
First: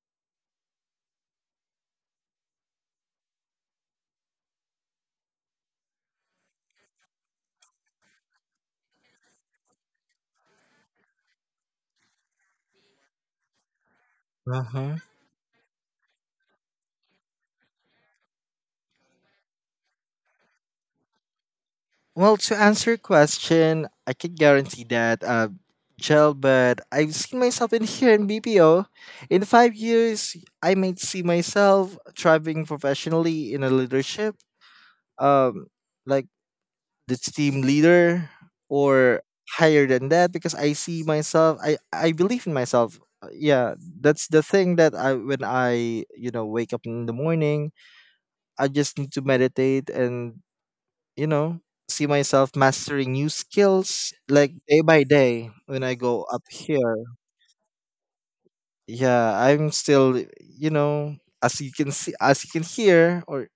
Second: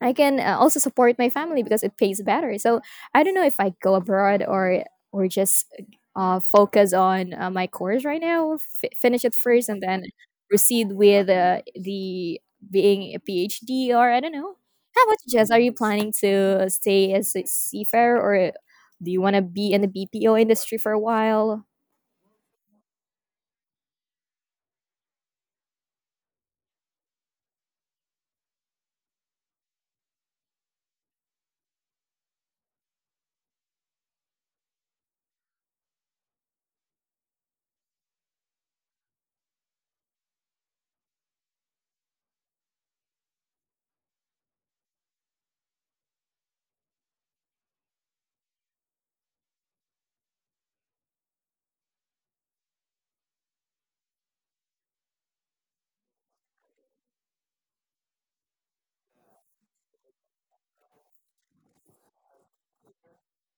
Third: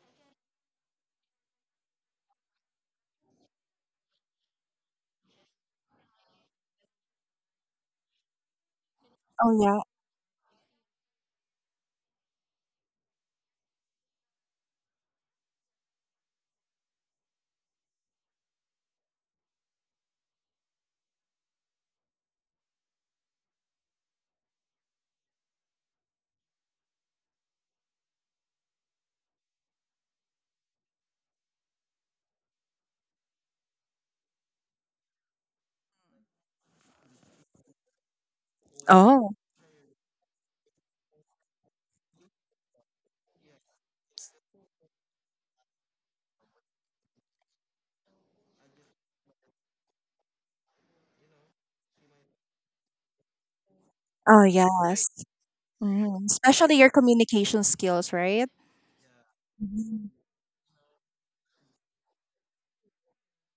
S2: I can uh, also support my family because it pays better. So I don't know if I go abroad or or just uh, focus on uh, my course right now, f- finish it
S1: Oh
S2: first,
S1: yeah.
S2: and then proceed with uh, the being a PhD or I don't know.
S3: Uh huh.
S2: How about you, Jess? Are you planning to stay as a seafarer or do you want to be in the B P O industry for a while?
S3: Well, to answer your question, I can guarantee that uh Gel, but I've seen myself in here in B P O. In five years, I might see myself thriving professionally in a leadership, um, like the team leader or
S1: Oh.
S3: higher than that because I see myself I I believe in myself. Uh, Yeah, that's the thing that I when I, you know, wake up in the morning, I just need to meditate and, you know, see myself mastering new skills
S1: Oh
S3: like day by
S1: yes.
S3: day when I go
S1: Mhm.
S3: up
S1: Especially your
S3: here.
S1: communication skills, right?
S3: Yeah, I'm
S1: Mhm.
S3: still, you know, as you can see, as you can hear, or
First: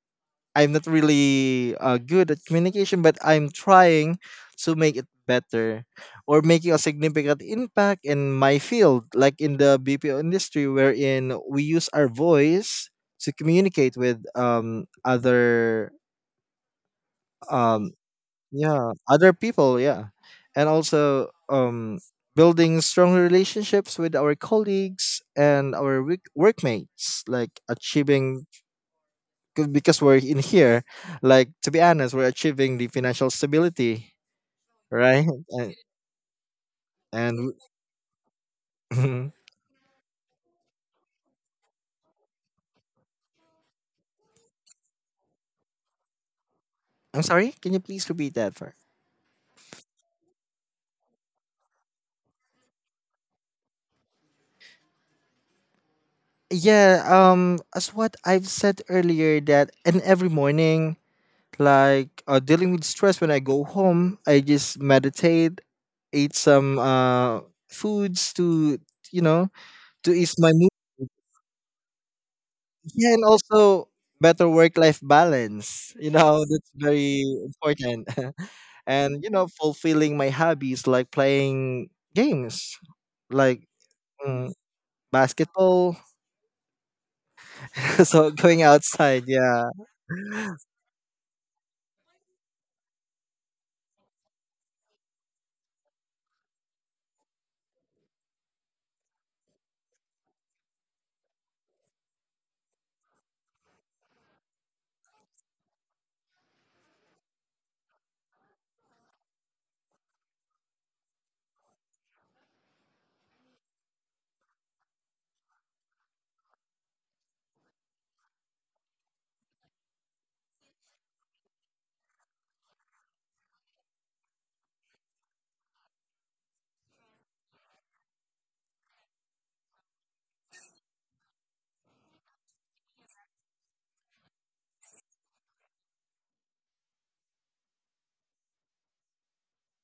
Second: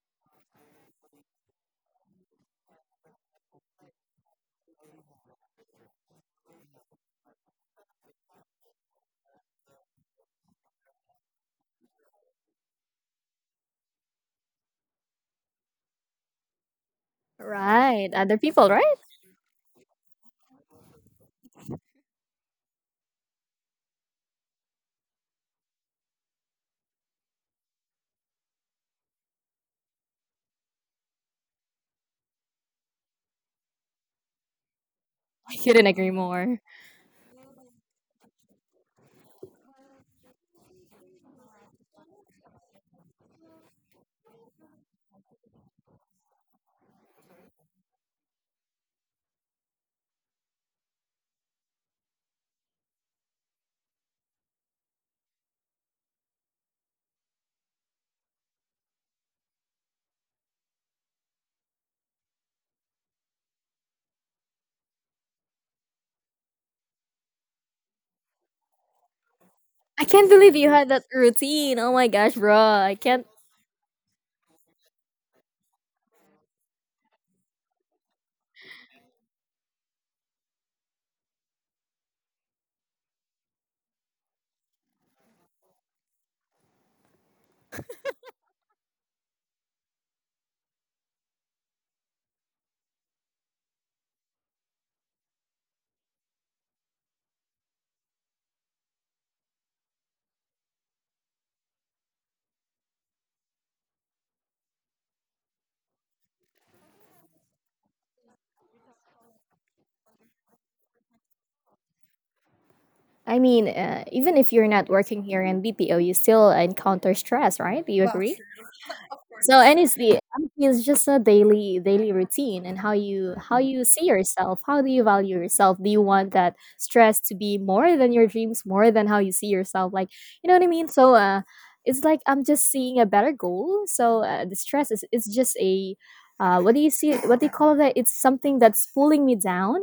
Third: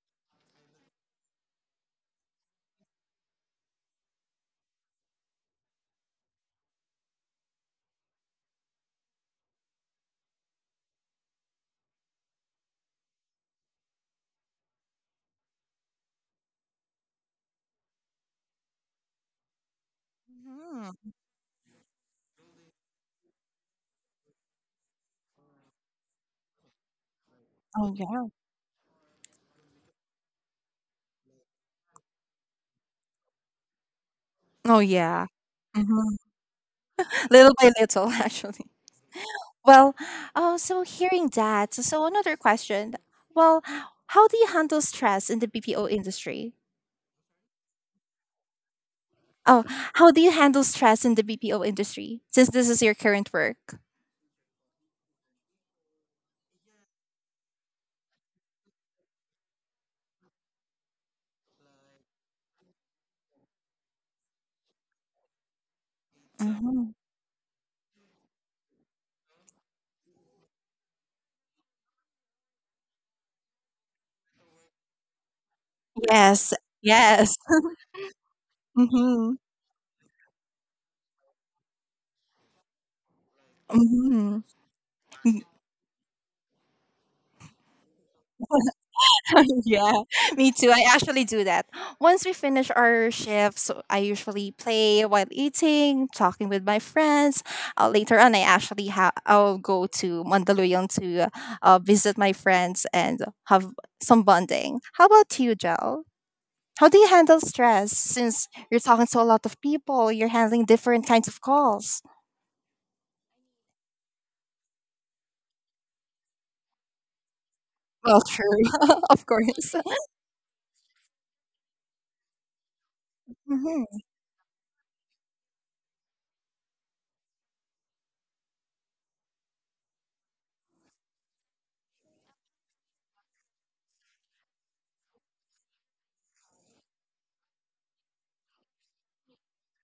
S3: I'm not really uh, good at communication, but I'm trying to make it better or making a significant impact in my field, like in the B P O industry, wherein we use our voice to communicate with um, other um,
S2: Right, other people,
S3: yeah,
S2: right?
S3: other people, yeah, and
S1: Mhm.
S3: also um, building strong relationships with our colleagues and our work- workmates, like
S1: Oh yeah.
S3: achieving c- because we're in here, like, to be honest, we're achieving the financial stability,
S1: Oh yeah.
S3: right?
S2: I
S3: and,
S2: couldn't agree
S1: Mhm.
S2: more.
S3: and
S1: Little by little, actually.
S3: mhm.
S1: Well, oh, so hearing that, so another question. Well, how do you handle stress in the B P O industry?
S3: I'm sorry, can you please repeat that for,
S1: Oh, how do you handle stress in the B P O industry since this is your current work?
S3: yeah, um as what I've said earlier, that and every morning, like uh, dealing with stress when I go home, I just meditate, eat some
S1: Mhm.
S3: uh foods to, you know,
S2: I
S3: to
S2: can't
S3: ease my
S2: believe
S3: mood.
S2: you had that routine. Oh my gosh, bro. I
S3: Yeah, and
S2: can't
S3: also better work-life balance. You know,
S1: Yes,
S3: that's very
S1: yes.
S3: important. And you
S1: Mm-hmm.
S3: know, fulfilling my hobbies like playing games, like
S1: Mm-hmm.
S3: mm, basketball. So going outside, yeah.
S1: Yeah, me too. I actually do that. Once we finish our shifts, I usually play while eating, talking with my friends. Uh, later on, I actually ha- I'll go to Mandaluyong to uh, visit my friends and have some bonding. How about you, Jel? How do you handle stress since you're talking to a lot of people? You're handling different kinds of calls.
S2: I mean, uh, even if you're not working here in B P O, you still encounter stress, right? Do you
S1: Well,
S2: agree?
S1: true, of
S2: So,
S1: course.
S2: and it's the I mean, it's just a daily daily routine and how you how
S1: Hmm.
S2: you see yourself. How do you value yourself? Do you want that stress to be more than your dreams, more than how you see yourself? Like, you know what I mean? So, uh, it's like I'm just seeing a better goal. So uh, the stress is it's just a uh, what do you see? What do you call that? It's something that's pulling me down,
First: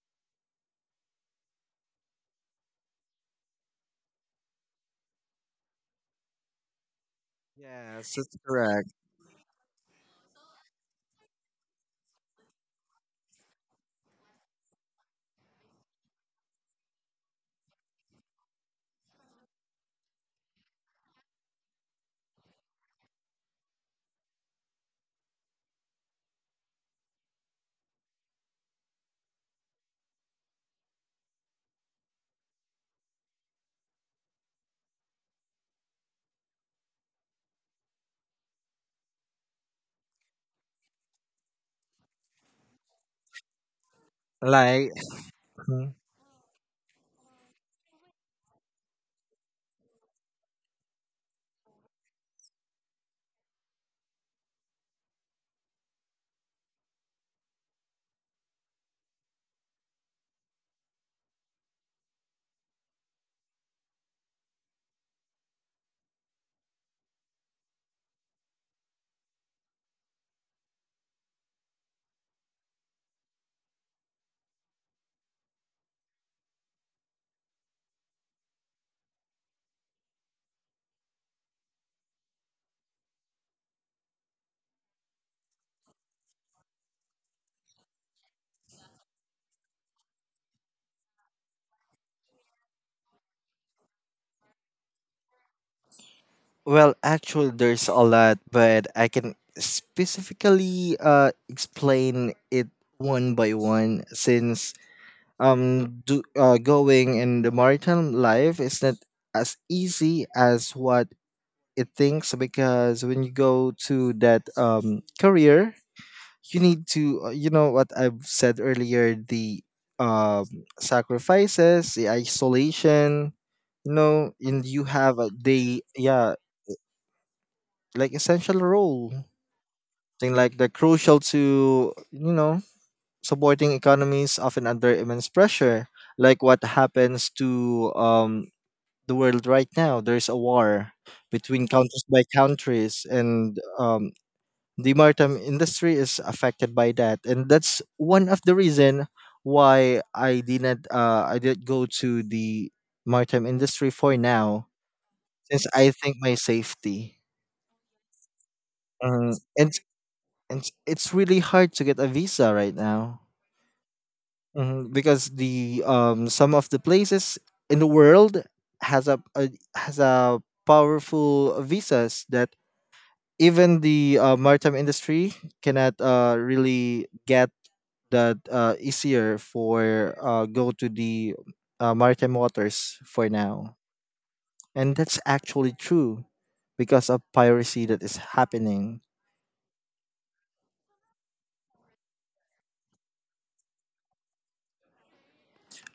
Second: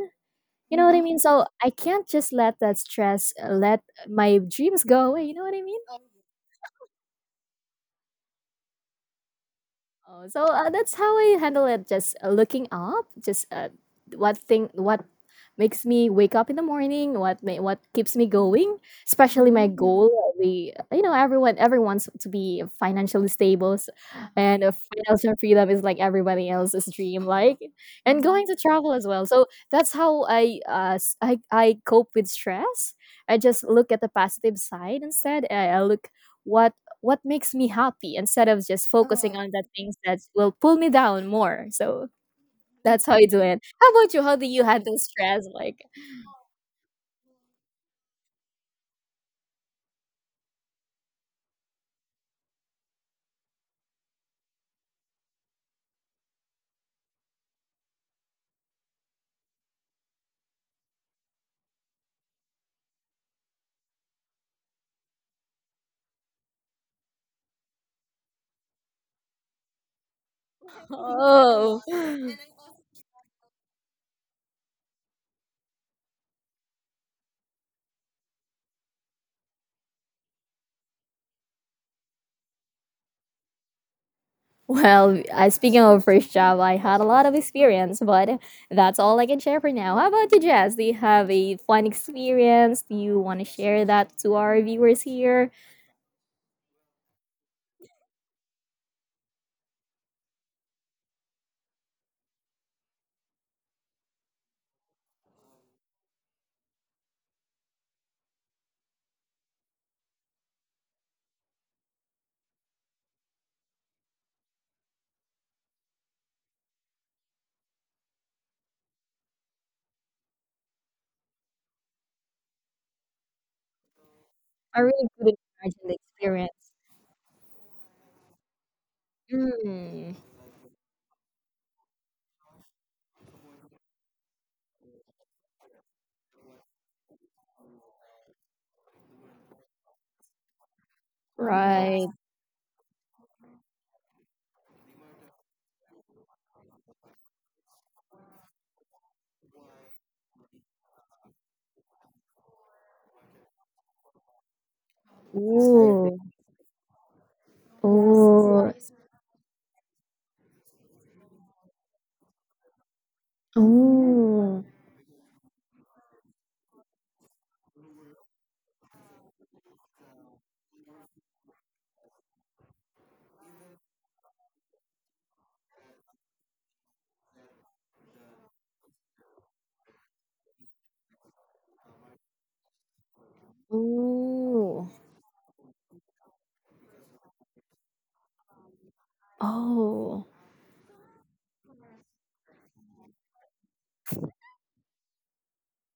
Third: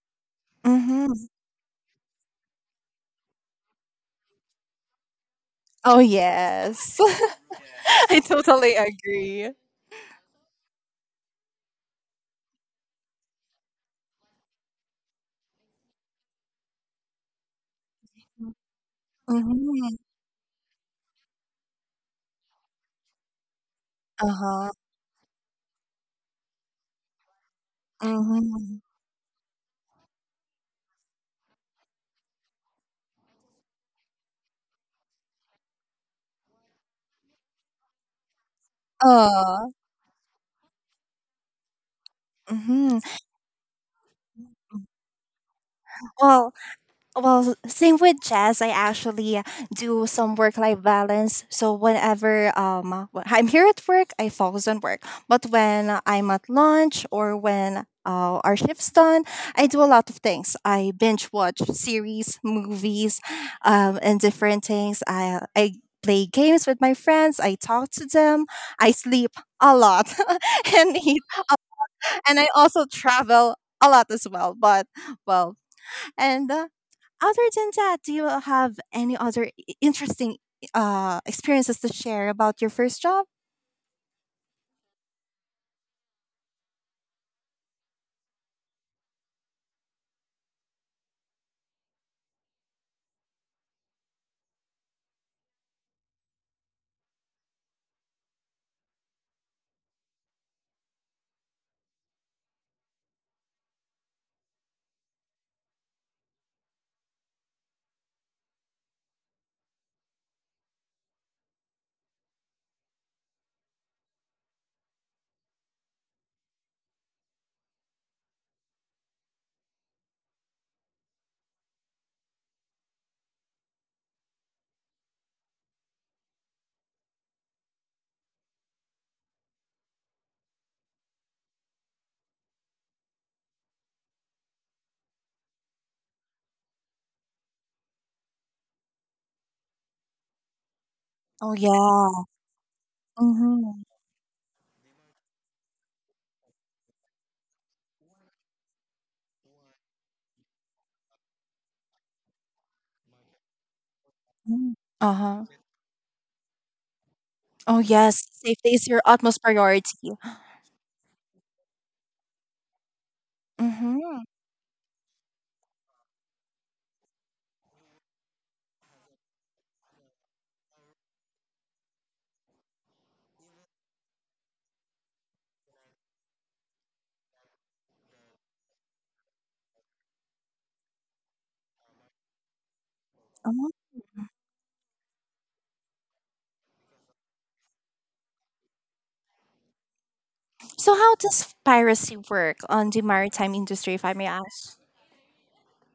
S2: you know what I
S1: Hmm.
S2: mean? So I can't just let that stress uh, let my dreams go away. You know what I mean?
S1: Oh yes,
S3: Yes,
S1: I
S3: that's
S1: totally
S3: correct.
S1: agree.
S2: Oh, so uh, that's how I handle it. Just uh, looking up, just uh, what thing, what makes me wake up in the morning, what may, what keeps me going. Especially my
S1: Mhm.
S2: goal, uh, We, you know everyone everyone's to be financially stable, s- and uh,
S1: Uh-huh.
S2: financial freedom is like everybody else's dream, like and going to
S1: Mhm.
S2: travel as well. So that's how I uh s- I I cope with stress. I just look at the positive side instead. I, I look what what makes me happy instead of just focusing on the
S1: Oh.
S2: things that will pull me down more. So
S1: Mhm.
S2: that's how I do it. How about you? How do you
S3: Like,
S2: handle stress? Like,
S3: mhm.
S1: Well, well, same with jazz. I actually do some work-life balance. So whenever um wh- I'm here at work, I focus on work. But when I'm at lunch or when uh, our shift's done, I do a lot of things. I binge watch series, movies, um, and different things. I I play games with my friends. I talk to them. I sleep a lot, and
S2: oh.
S1: and I also travel a lot as well. But well, and uh, other than that, do you have any other i- interesting uh experiences to share about your first job?
S2: Well, I, speaking of first job, I had a lot of experience, but that's all I can share for now. How about you, Jazz? Do you have a fun experience? Do you want to share that to our viewers here?
S3: Well, actually, there's a lot, but I can specifically uh explain it one by one since um do uh, going in the maritime life is not as easy as what it thinks, because when you go to that um career, you need to uh, you know, what I've said earlier, the um sacrifices, the isolation, you know, and
S2: I
S3: you
S2: really
S3: have a
S2: couldn't
S3: the
S2: imagine the
S3: yeah,
S2: experience.
S3: like essential role,
S2: Mm,
S3: thing like the crucial to, you know, supporting economies often under immense pressure, like what happens to um the world right now. There's a war
S1: Oh
S3: between countries
S2: Right.
S3: by
S1: yeah.
S3: countries, and
S1: Mm-hmm.
S3: um, the maritime industry is affected by that, and that's one of the reason why I didn't uh, I didn't go to the maritime industry for now,
S1: Uh huh.
S3: since I
S2: Yes.
S3: think my safety.
S1: Oh
S2: Right. Absolutely.
S1: yes, safety
S2: Ooh.
S1: is
S2: Yes.
S1: your
S3: Um,
S1: utmost
S3: and
S1: priority.
S3: and it's really hard to get a visa right now
S1: Mm-hmm.
S2: Ooh.
S3: hmm because the um some of the places in the world has a, a has a powerful visas that even the uh, maritime industry cannot uh, really get that uh, easier for uh, go to the uh, maritime waters for
S1: Uh-huh.
S3: now,
S2: Ooh. Ooh.
S3: and that's actually true because of piracy that is happening.
S2: Oh.
S1: So how does piracy work on the maritime industry, if I may ask?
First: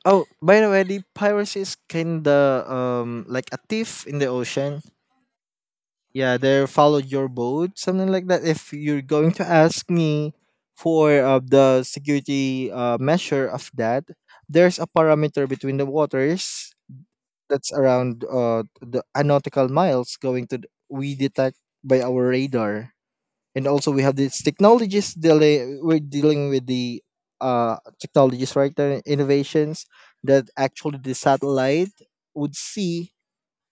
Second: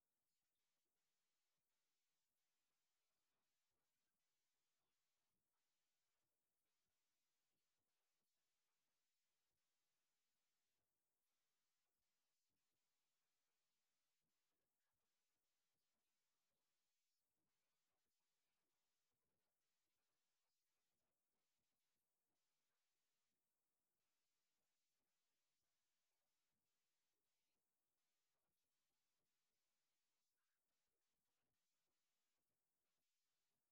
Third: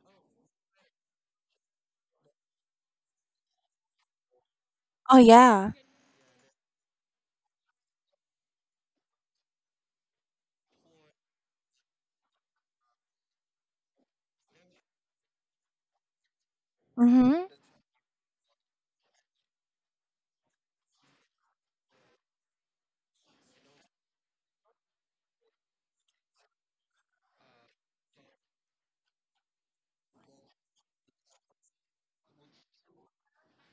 S3: Oh, by the way, the piracy is kind of um, like a thief in the ocean.
S1: Oh yeah.
S3: Yeah, they follow your boat, something like that. If you're going to ask me for uh, the security uh, measure of that, there's a parameter between the waters
S1: Mm-hmm.
S3: that's around uh, the a nautical miles going to th- we detect by our radar, and also we have these technologies delay. We're dealing with the uh, technologies, right? The innovations that actually the satellite would see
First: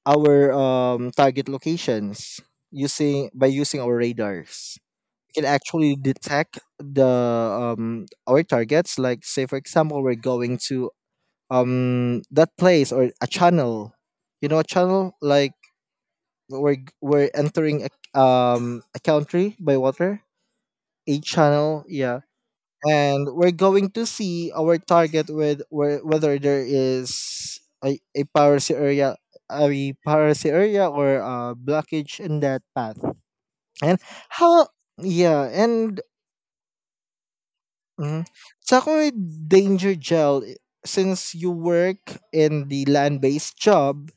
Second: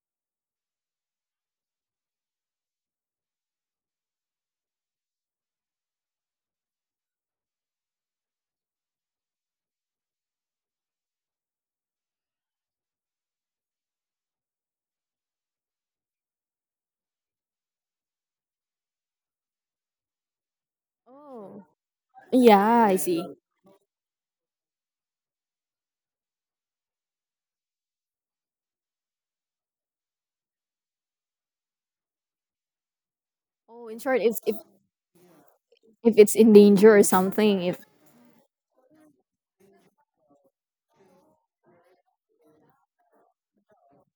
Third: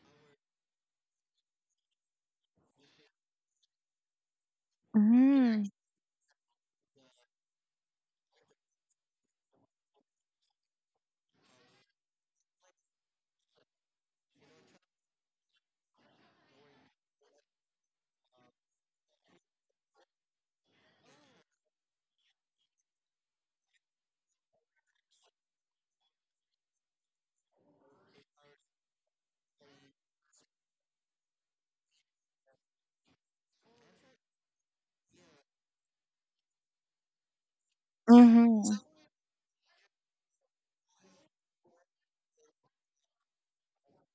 S3: our um, target locations using by using our radars. We can
S1: Mm-hmm.
S3: actually detect the um, our targets. Like, say for example, we're going to um, that place or a channel. You know, a channel like we're we're entering a, um, a country by water. A
S2: Oh.
S3: channel, yeah,
S2: Yeah, I see.
S3: and we're going to see our target with whe- whether there is a, a piracy area, a piracy area or a blockage in that path,
S2: Oh, in
S3: and
S2: short, if if,
S3: how. Yeah. And
S2: if it's in danger or something, if
S3: mhm.
S1: Mm-hmm.
S3: So ako with danger gel i- since you work in the land-based job,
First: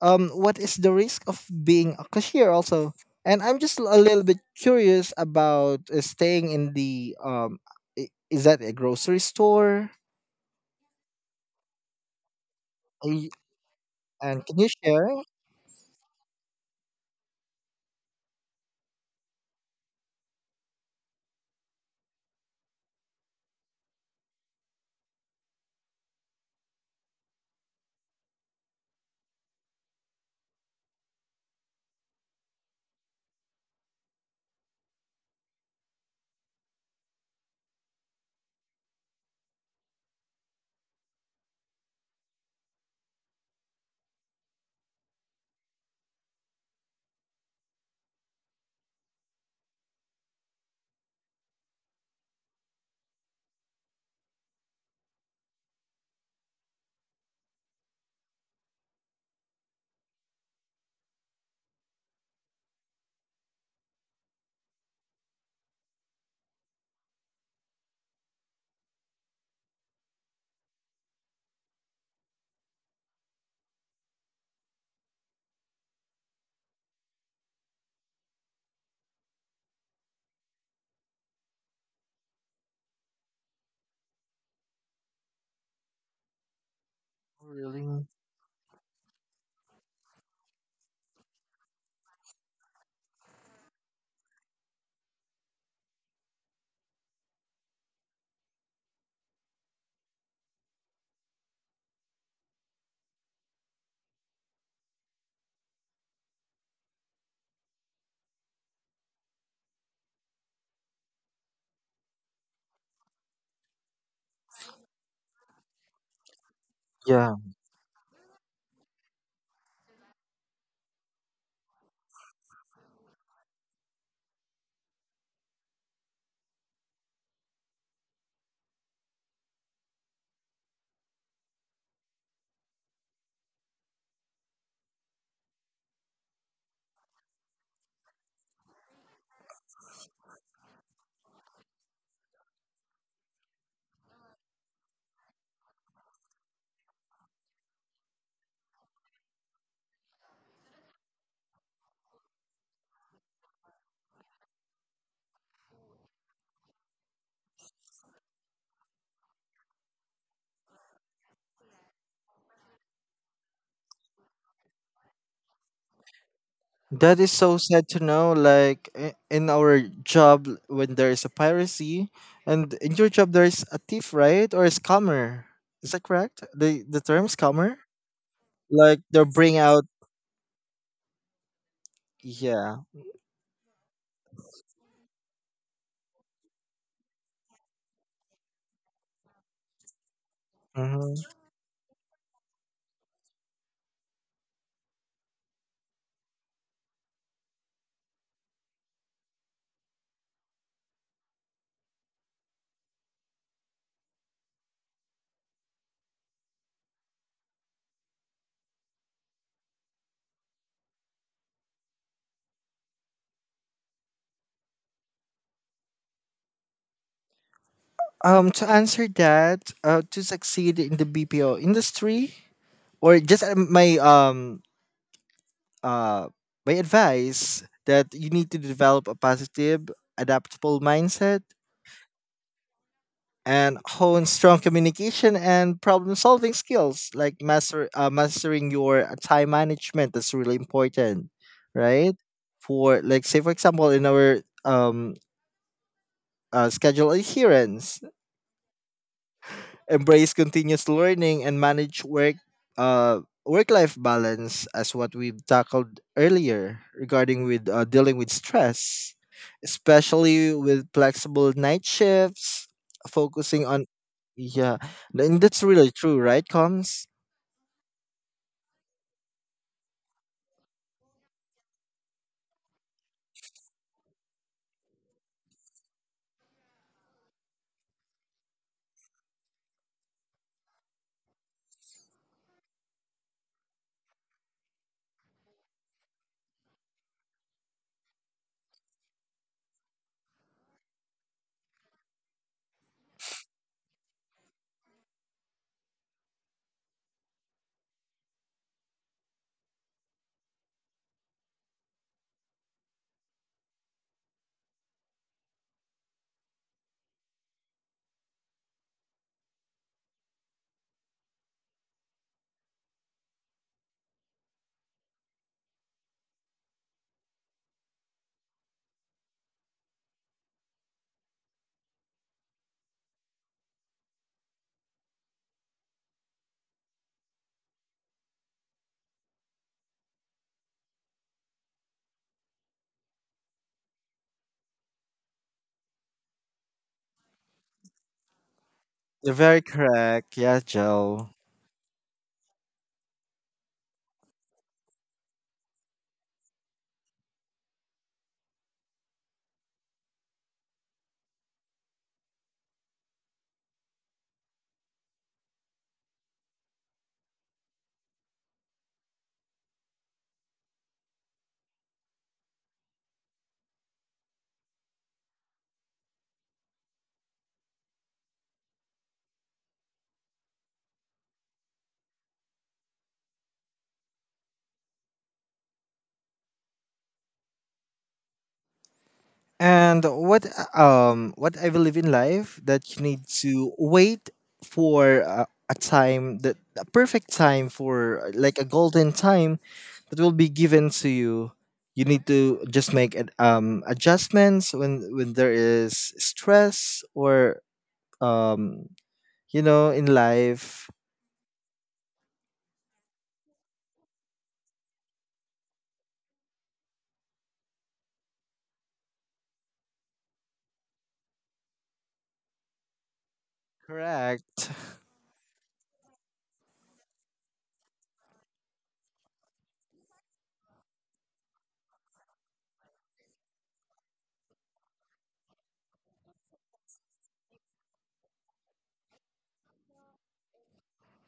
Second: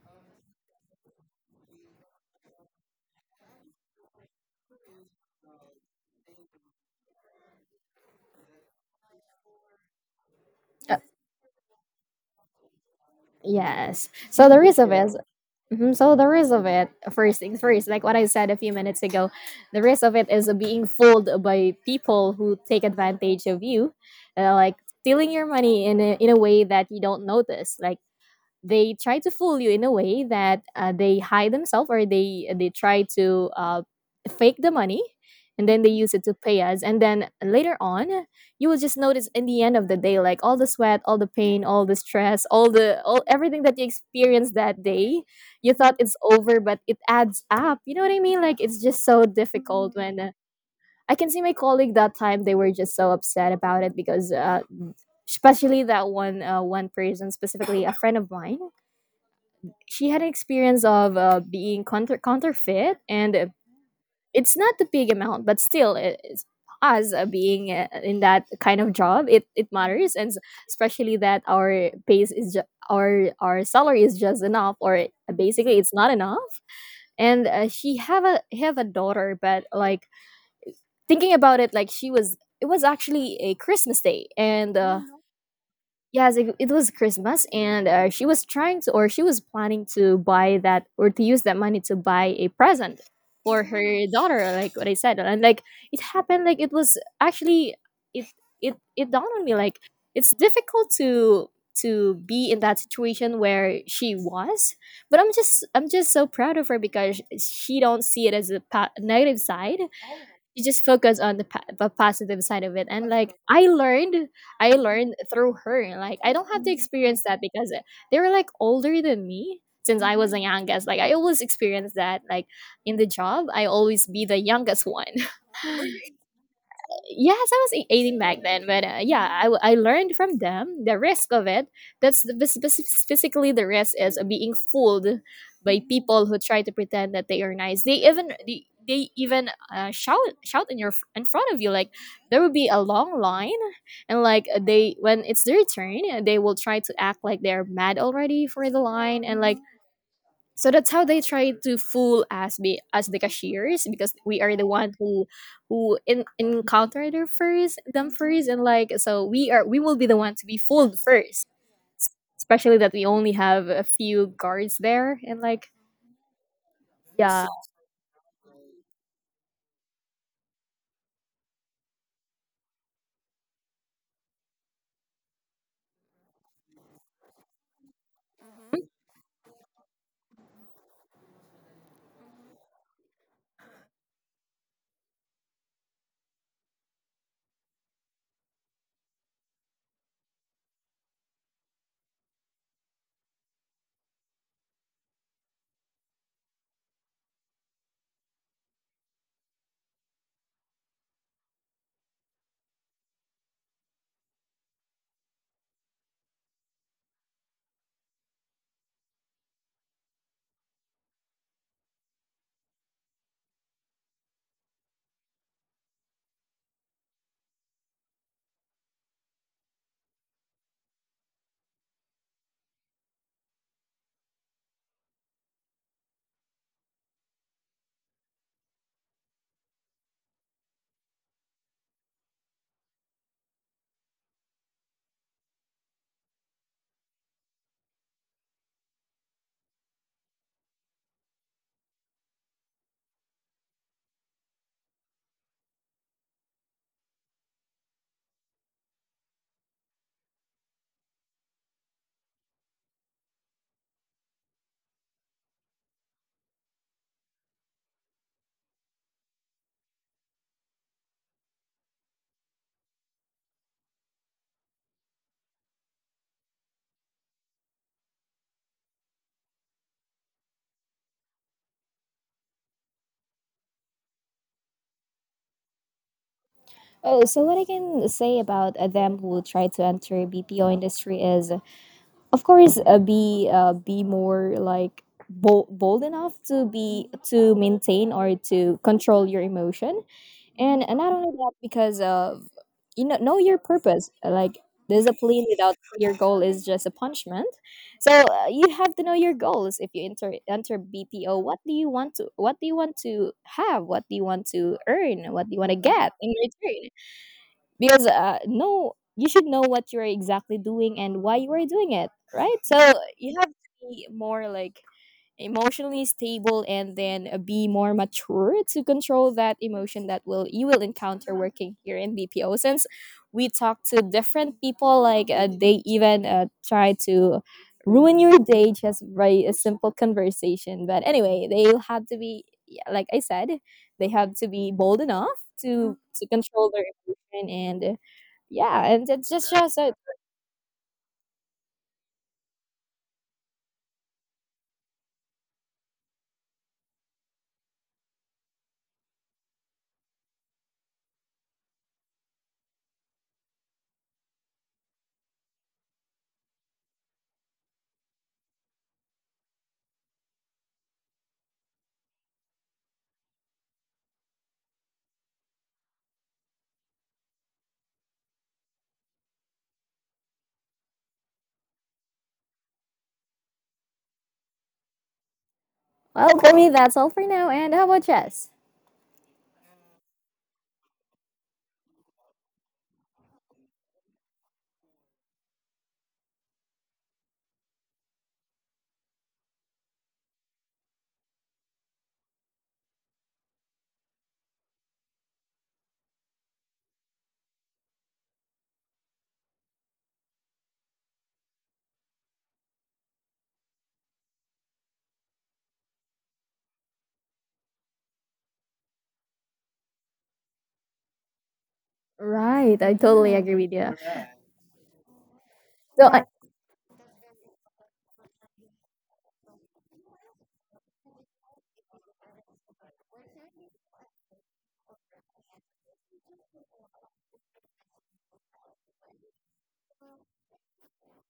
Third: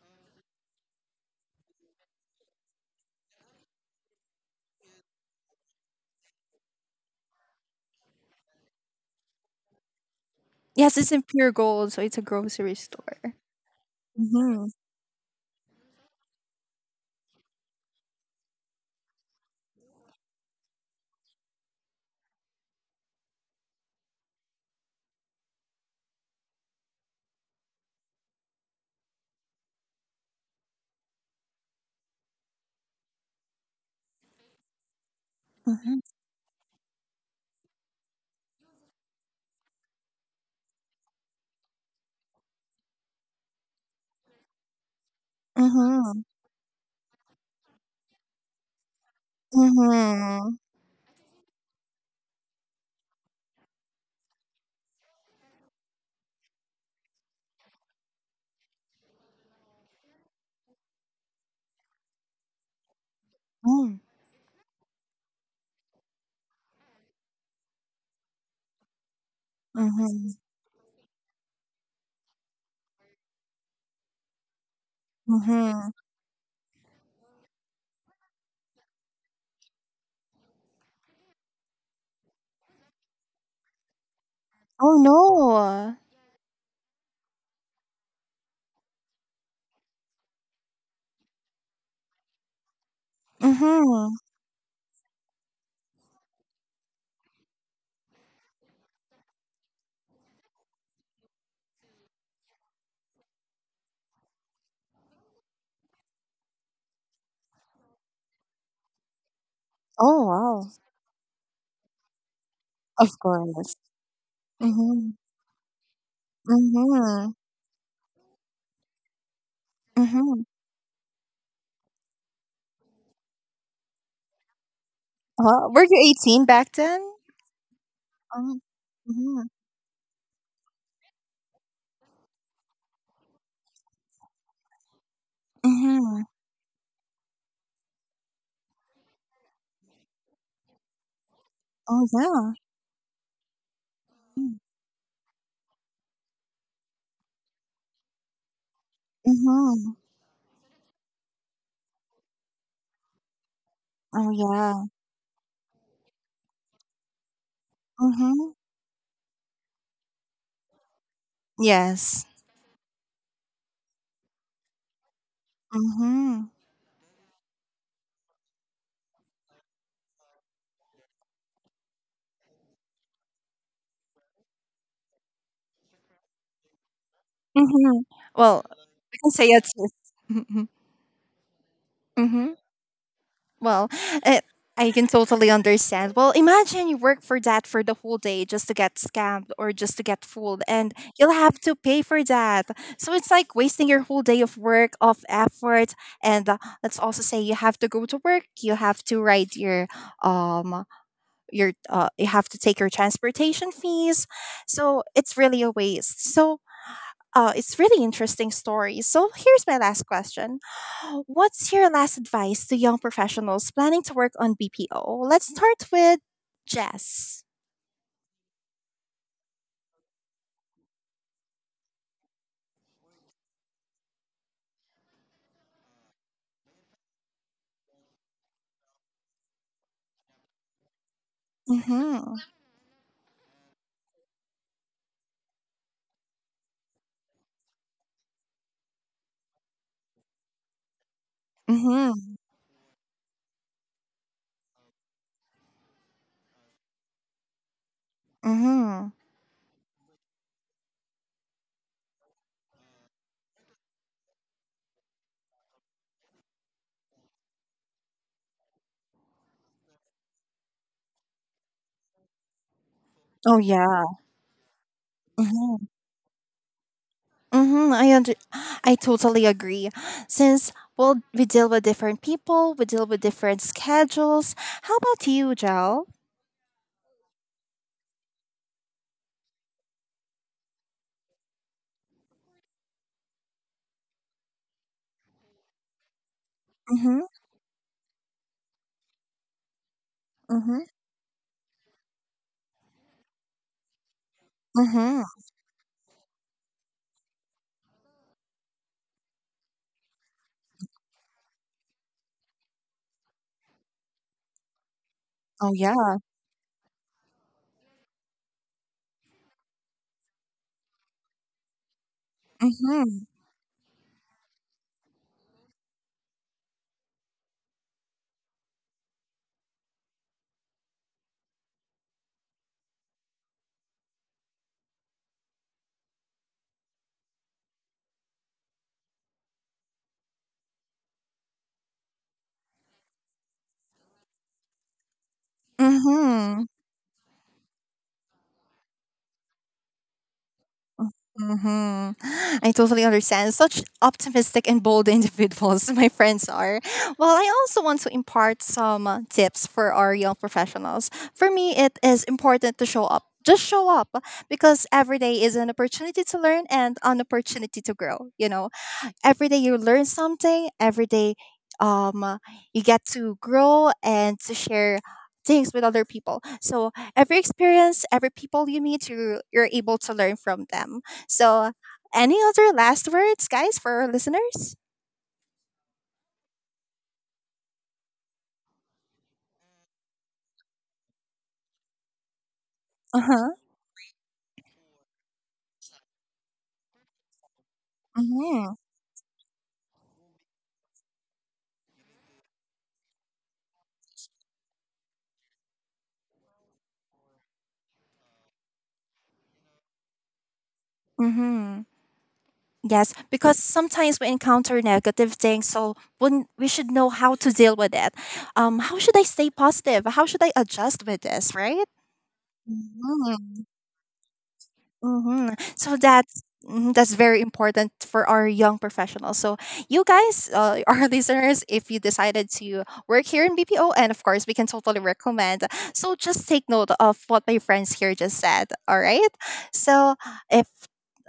S3: um what is the risk of being a cashier also? And I'm just a little bit curious about uh, staying in the um i- is that a grocery store?
S1: Yes,
S2: uh,
S1: it's in pure gold, so it's a grocery store.
S2: yes.
S3: And
S2: So
S3: can
S2: the
S1: Mm-hmm.
S3: you
S2: risk of
S3: share?
S2: it. Mhm, so the risk of it. First things first, like what I said a few minutes ago, the risk of it is being fooled by people who take advantage of you, uh, like stealing your money in a, in a way that you don't notice, like they try to fool you in a way that uh, they hide themselves or they they try to uh, fake the money and then they use it to pay us, and then later on you will just notice in the end of the day, like all the sweat, all the pain, all the stress, all the, all everything that you experienced that day, you thought it's
S1: Mhm.
S2: over, but it adds up. You know what I mean? Like it's just so difficult when uh,
S1: Mhm.
S2: I can see my colleague that time. They were just so upset about it because uh, especially that one uh, one person, specifically a friend of mine, she had an experience of uh, being counter- counterfeit, and uh,
S1: Mm.
S2: it's not the big amount, but still it, it's us uh, being uh, in that kind of job, it, it matters. And
S1: Mhm.
S2: s- especially that our base is ju- our our salary is just enough or basically
S1: Mhm.
S2: it's not enough, and uh, she have a have a daughter, but like thinking about it, like she was, it was actually a Christmas day, and
S1: Oh,
S2: uh,
S1: no.
S2: yes, it, it was Christmas, and uh,
S3: Really?
S2: she was trying to, or she was planning to buy that, or to use that money to buy a present for her
S1: Mhm.
S2: daughter, like what I said. And like it happened, like it was actually, it it it dawned on me, like it's difficult to to be in that situation where she was, but I'm just I'm just so proud of her because she don't see it as a pa- negative side.
S1: Oh,
S2: You
S1: wow.
S2: just focus on the, pa- the positive side of it, and
S1: Of
S2: like I
S1: course.
S2: learned, I learned
S1: Mhm.
S2: through her, like I don't have to experience
S1: Mhm.
S2: that
S3: Yeah.
S2: because they were like older than me, since I was the
S1: Mhm.
S2: youngest, like I always experience that, like in the job I always be the youngest one.
S1: Wow. Were you eighteen back then?
S2: Yes, I was ei- eighteen back
S1: Oh.
S2: then, but uh, yeah, I,
S1: Mhm.
S2: w- I learned from them the risk of it. That's the, bas- bas- basically the risk is of being fooled by
S1: Mhm.
S2: people who try to pretend that they are nice. They even they, they even uh, shout, shout in your f- in front of you, like
S1: Oh,
S2: there will
S1: yeah.
S2: be a long line, and like
S1: Mm.
S2: they, when it's their turn, uh, they will try to act like they're mad already for the line, and like
S1: Mhm.
S2: so that's how they try to fool us be as the cashiers, because
S1: Oh,
S2: we are the
S1: yeah.
S2: one who who in, encounter their first, them first,
S1: Mhm.
S2: and like so we are we will be the one to be fooled first.
S1: Yes.
S2: Especially that we only have a few guards there, and like
S1: Mhm.
S3: That is
S2: yeah.
S3: so sad to know. Like, i- in our job, when there is a piracy, and in your job there is a thief, right, or a scammer. Is that correct? The the term scammer,
S1: Mhm. Well,
S3: like
S1: we
S3: they
S1: can say
S3: bring
S1: it's
S3: out.
S1: mhm. Mhm.
S3: Yeah.
S1: Well, uh, I can totally understand. Well, imagine you work for that for the whole day just to get scammed or just to get fooled, and
S3: Hmm.
S1: you'll have to pay for that. So it's like wasting your whole day of work, of effort. And uh, let's also say you have to go to work, you have to write your, um, your, uh, you have to take your transportation fees. So it's really a waste. So oh, it's really interesting story. So here's my last question. What's your last advice to young professionals planning to work on B P O? Let's start with Jess.
S3: Um, to answer that, uh, to succeed in the B P O industry, or just uh, my um uh, my advice that you need to develop a positive, adaptable mindset
S1: Mm-hmm.
S3: and hone strong communication and problem solving skills. Like master uh, mastering your uh, time management, that's really important, right?
S1: Mm-hmm.
S3: For, like, say for example, in our um uh, schedule adherence,
S1: Mm-hmm.
S3: embrace continuous learning and manage work uh work life balance, as what we've tackled earlier regarding with uh, dealing with stress, especially with flexible night shifts,
S1: Oh
S3: focusing on.
S1: yeah.
S3: Yeah, and that's
S1: Mm-hmm.
S3: really true, right, comes.
S1: Mm-hmm. I under- I totally agree. Since well, we deal with different people, we deal with different schedules. How about you, Jel?
S2: Oh, so what I can say about uh, them who try to enter B P O industry is, of course, uh, be uh, be more like bold, bold enough to be
S1: Mm-hmm.
S2: to maintain or to control your emotion, and
S1: Mm-hmm.
S2: uh, not only that, because of you know, know your purpose like
S1: Mm-hmm.
S2: discipline without your goal is just a punishment. So uh, you have to know your goals. If you enter enter BPO, what do you want to, what do you want to have, what do you want to earn, what do you want
S1: Oh
S2: to get
S1: yeah.
S2: in return? Because uh, no, you should know what you're exactly doing and why you are doing it, right? So
S1: Mm-hmm.
S2: you have to be more like emotionally stable, and then uh, be more mature to control that emotion that will you will encounter working here in B P O, since we talk to different people, like uh, they even uh, try to ruin your day just by a simple conversation, but anyway they'll have to be, yeah, like I said, they have to be bold enough to to
S1: Mm-hmm.
S2: control their emotion and uh, yeah. And it's
S3: You're
S2: just
S3: very
S2: just uh,
S3: correct, yeah, Joe.
S1: Hmm, I totally understand. Such optimistic and bold individuals my friends are. Well, I also want to impart some uh, tips for our young professionals. For me, it is important to show up. Just show up because every day is an opportunity to learn and an opportunity to grow. You know, every day you learn something, every day um you get to grow and to share things with other people. So every experience, every people you meet, you you're able to learn from them. So any other last words, guys, for our listeners?
S2: well, for me, that's all for now. And how about Jess?
S3: And what um what I believe in life, that you need
S1: Uh-huh.
S3: to wait for a, a time, that a perfect time for uh, like a
S1: Mm-hmm.
S3: golden time, that will be given to you. You need to just make ad- um adjustments when when there is stress or um you know, in life.
S1: Mm-hmm. Yes, because sometimes we encounter negative things, so when we should know how to deal with it. Um, how should I stay positive? How should I adjust with this, right?
S2: Right, I totally agree
S1: Mhm.
S2: with you.
S3: Correct.
S1: Mm-hmm. So
S2: So I,
S1: that's mhm, that's very important for our young professionals. So you guys, uh, our listeners, if you decided to work here in B P O, and of course we can totally recommend. So just take note of what my friends here just said. All right. So if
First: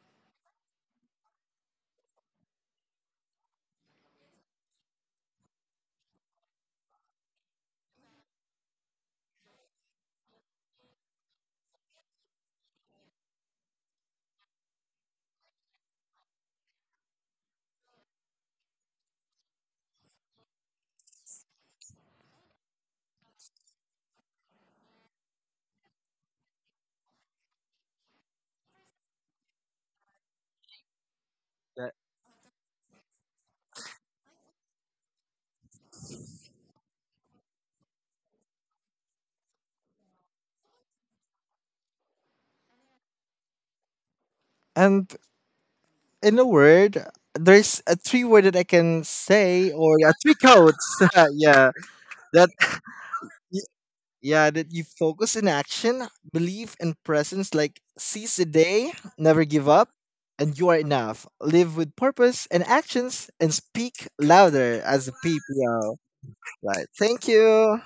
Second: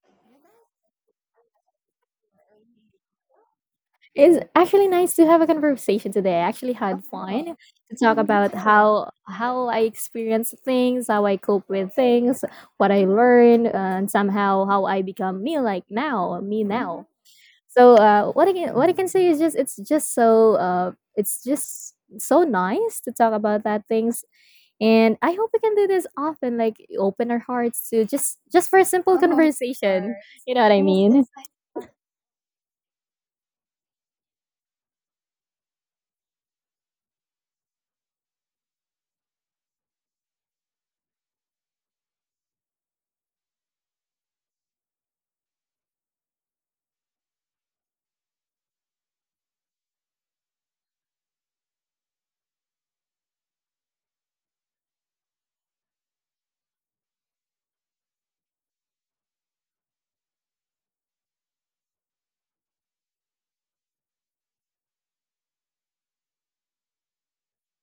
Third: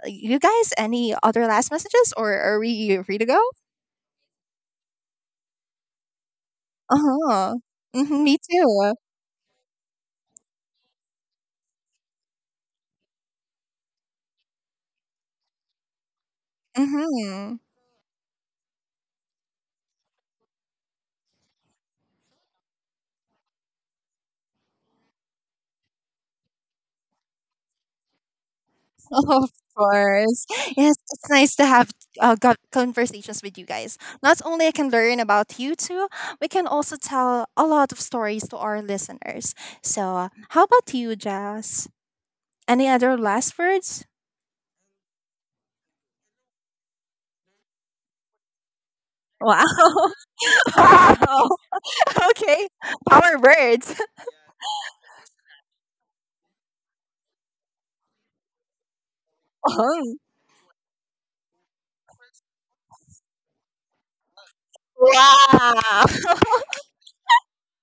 S1: you guys any other last messages, or are we free to go?
S2: it's actually nice to have a conversation today. I actually
S1: Uh
S2: had, oh,
S1: huh.
S2: fun to talk
S1: Mm-hmm, me
S2: about
S1: too.
S2: how how I experience things, how I cope with things, what I learned, and somehow how I become me like now, me now.
S1: Mm-hmm.
S2: So uh, what I can what I can say is just it's just so uh, it's just so nice to talk about that things, and I hope we can do this often, like open our hearts to just just for a simple, oh,
S1: Of
S2: conversation,
S1: course.
S2: you know what I
S1: Yes,
S2: mean.
S1: it's nice to have
S3: That-
S1: uh, got conversations with you guys. Not only I can learn about you two, we can also tell a lot of stories to our listeners. So, uh, how about you, Jazz? Any other last words?
S3: And in a word, there's a three word that I can
S1: Wow.
S3: say, or a three codes.
S1: Wow.
S3: Yeah, that
S1: Okay. Power words.
S3: Yeah, that you focus in action, belief and presence, like seize the day, never give up,
S1: Oh.
S3: and you are enough. Live with purpose, and actions and speak louder as a P P O.
S1: Wow.
S3: Right. Thank you.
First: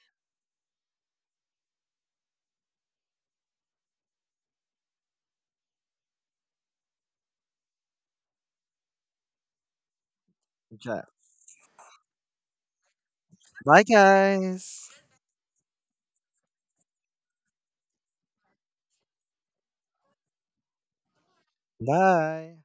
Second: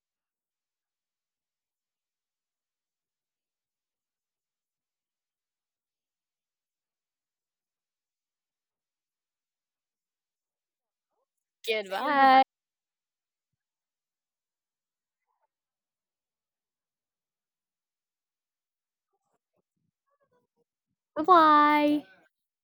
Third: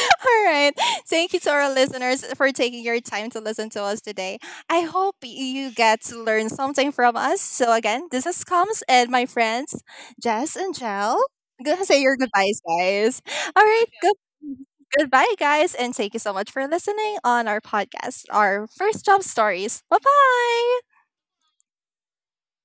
S1: All right. Thank you to our listeners for taking your time to listen to us today. I hope you get to learn something from us. So, again, this is Coms and my friends, Jess and
S3: Good job.
S1: Jel. Go say your goodbyes, guys. All
S3: Bye
S1: right. Good.
S3: guys.
S1: Goodbye, guys. And thank you so much for listening on our podcast, our first job stories. Bye bye.
S2: Goodbye, bye. Bye.
S3: Bye.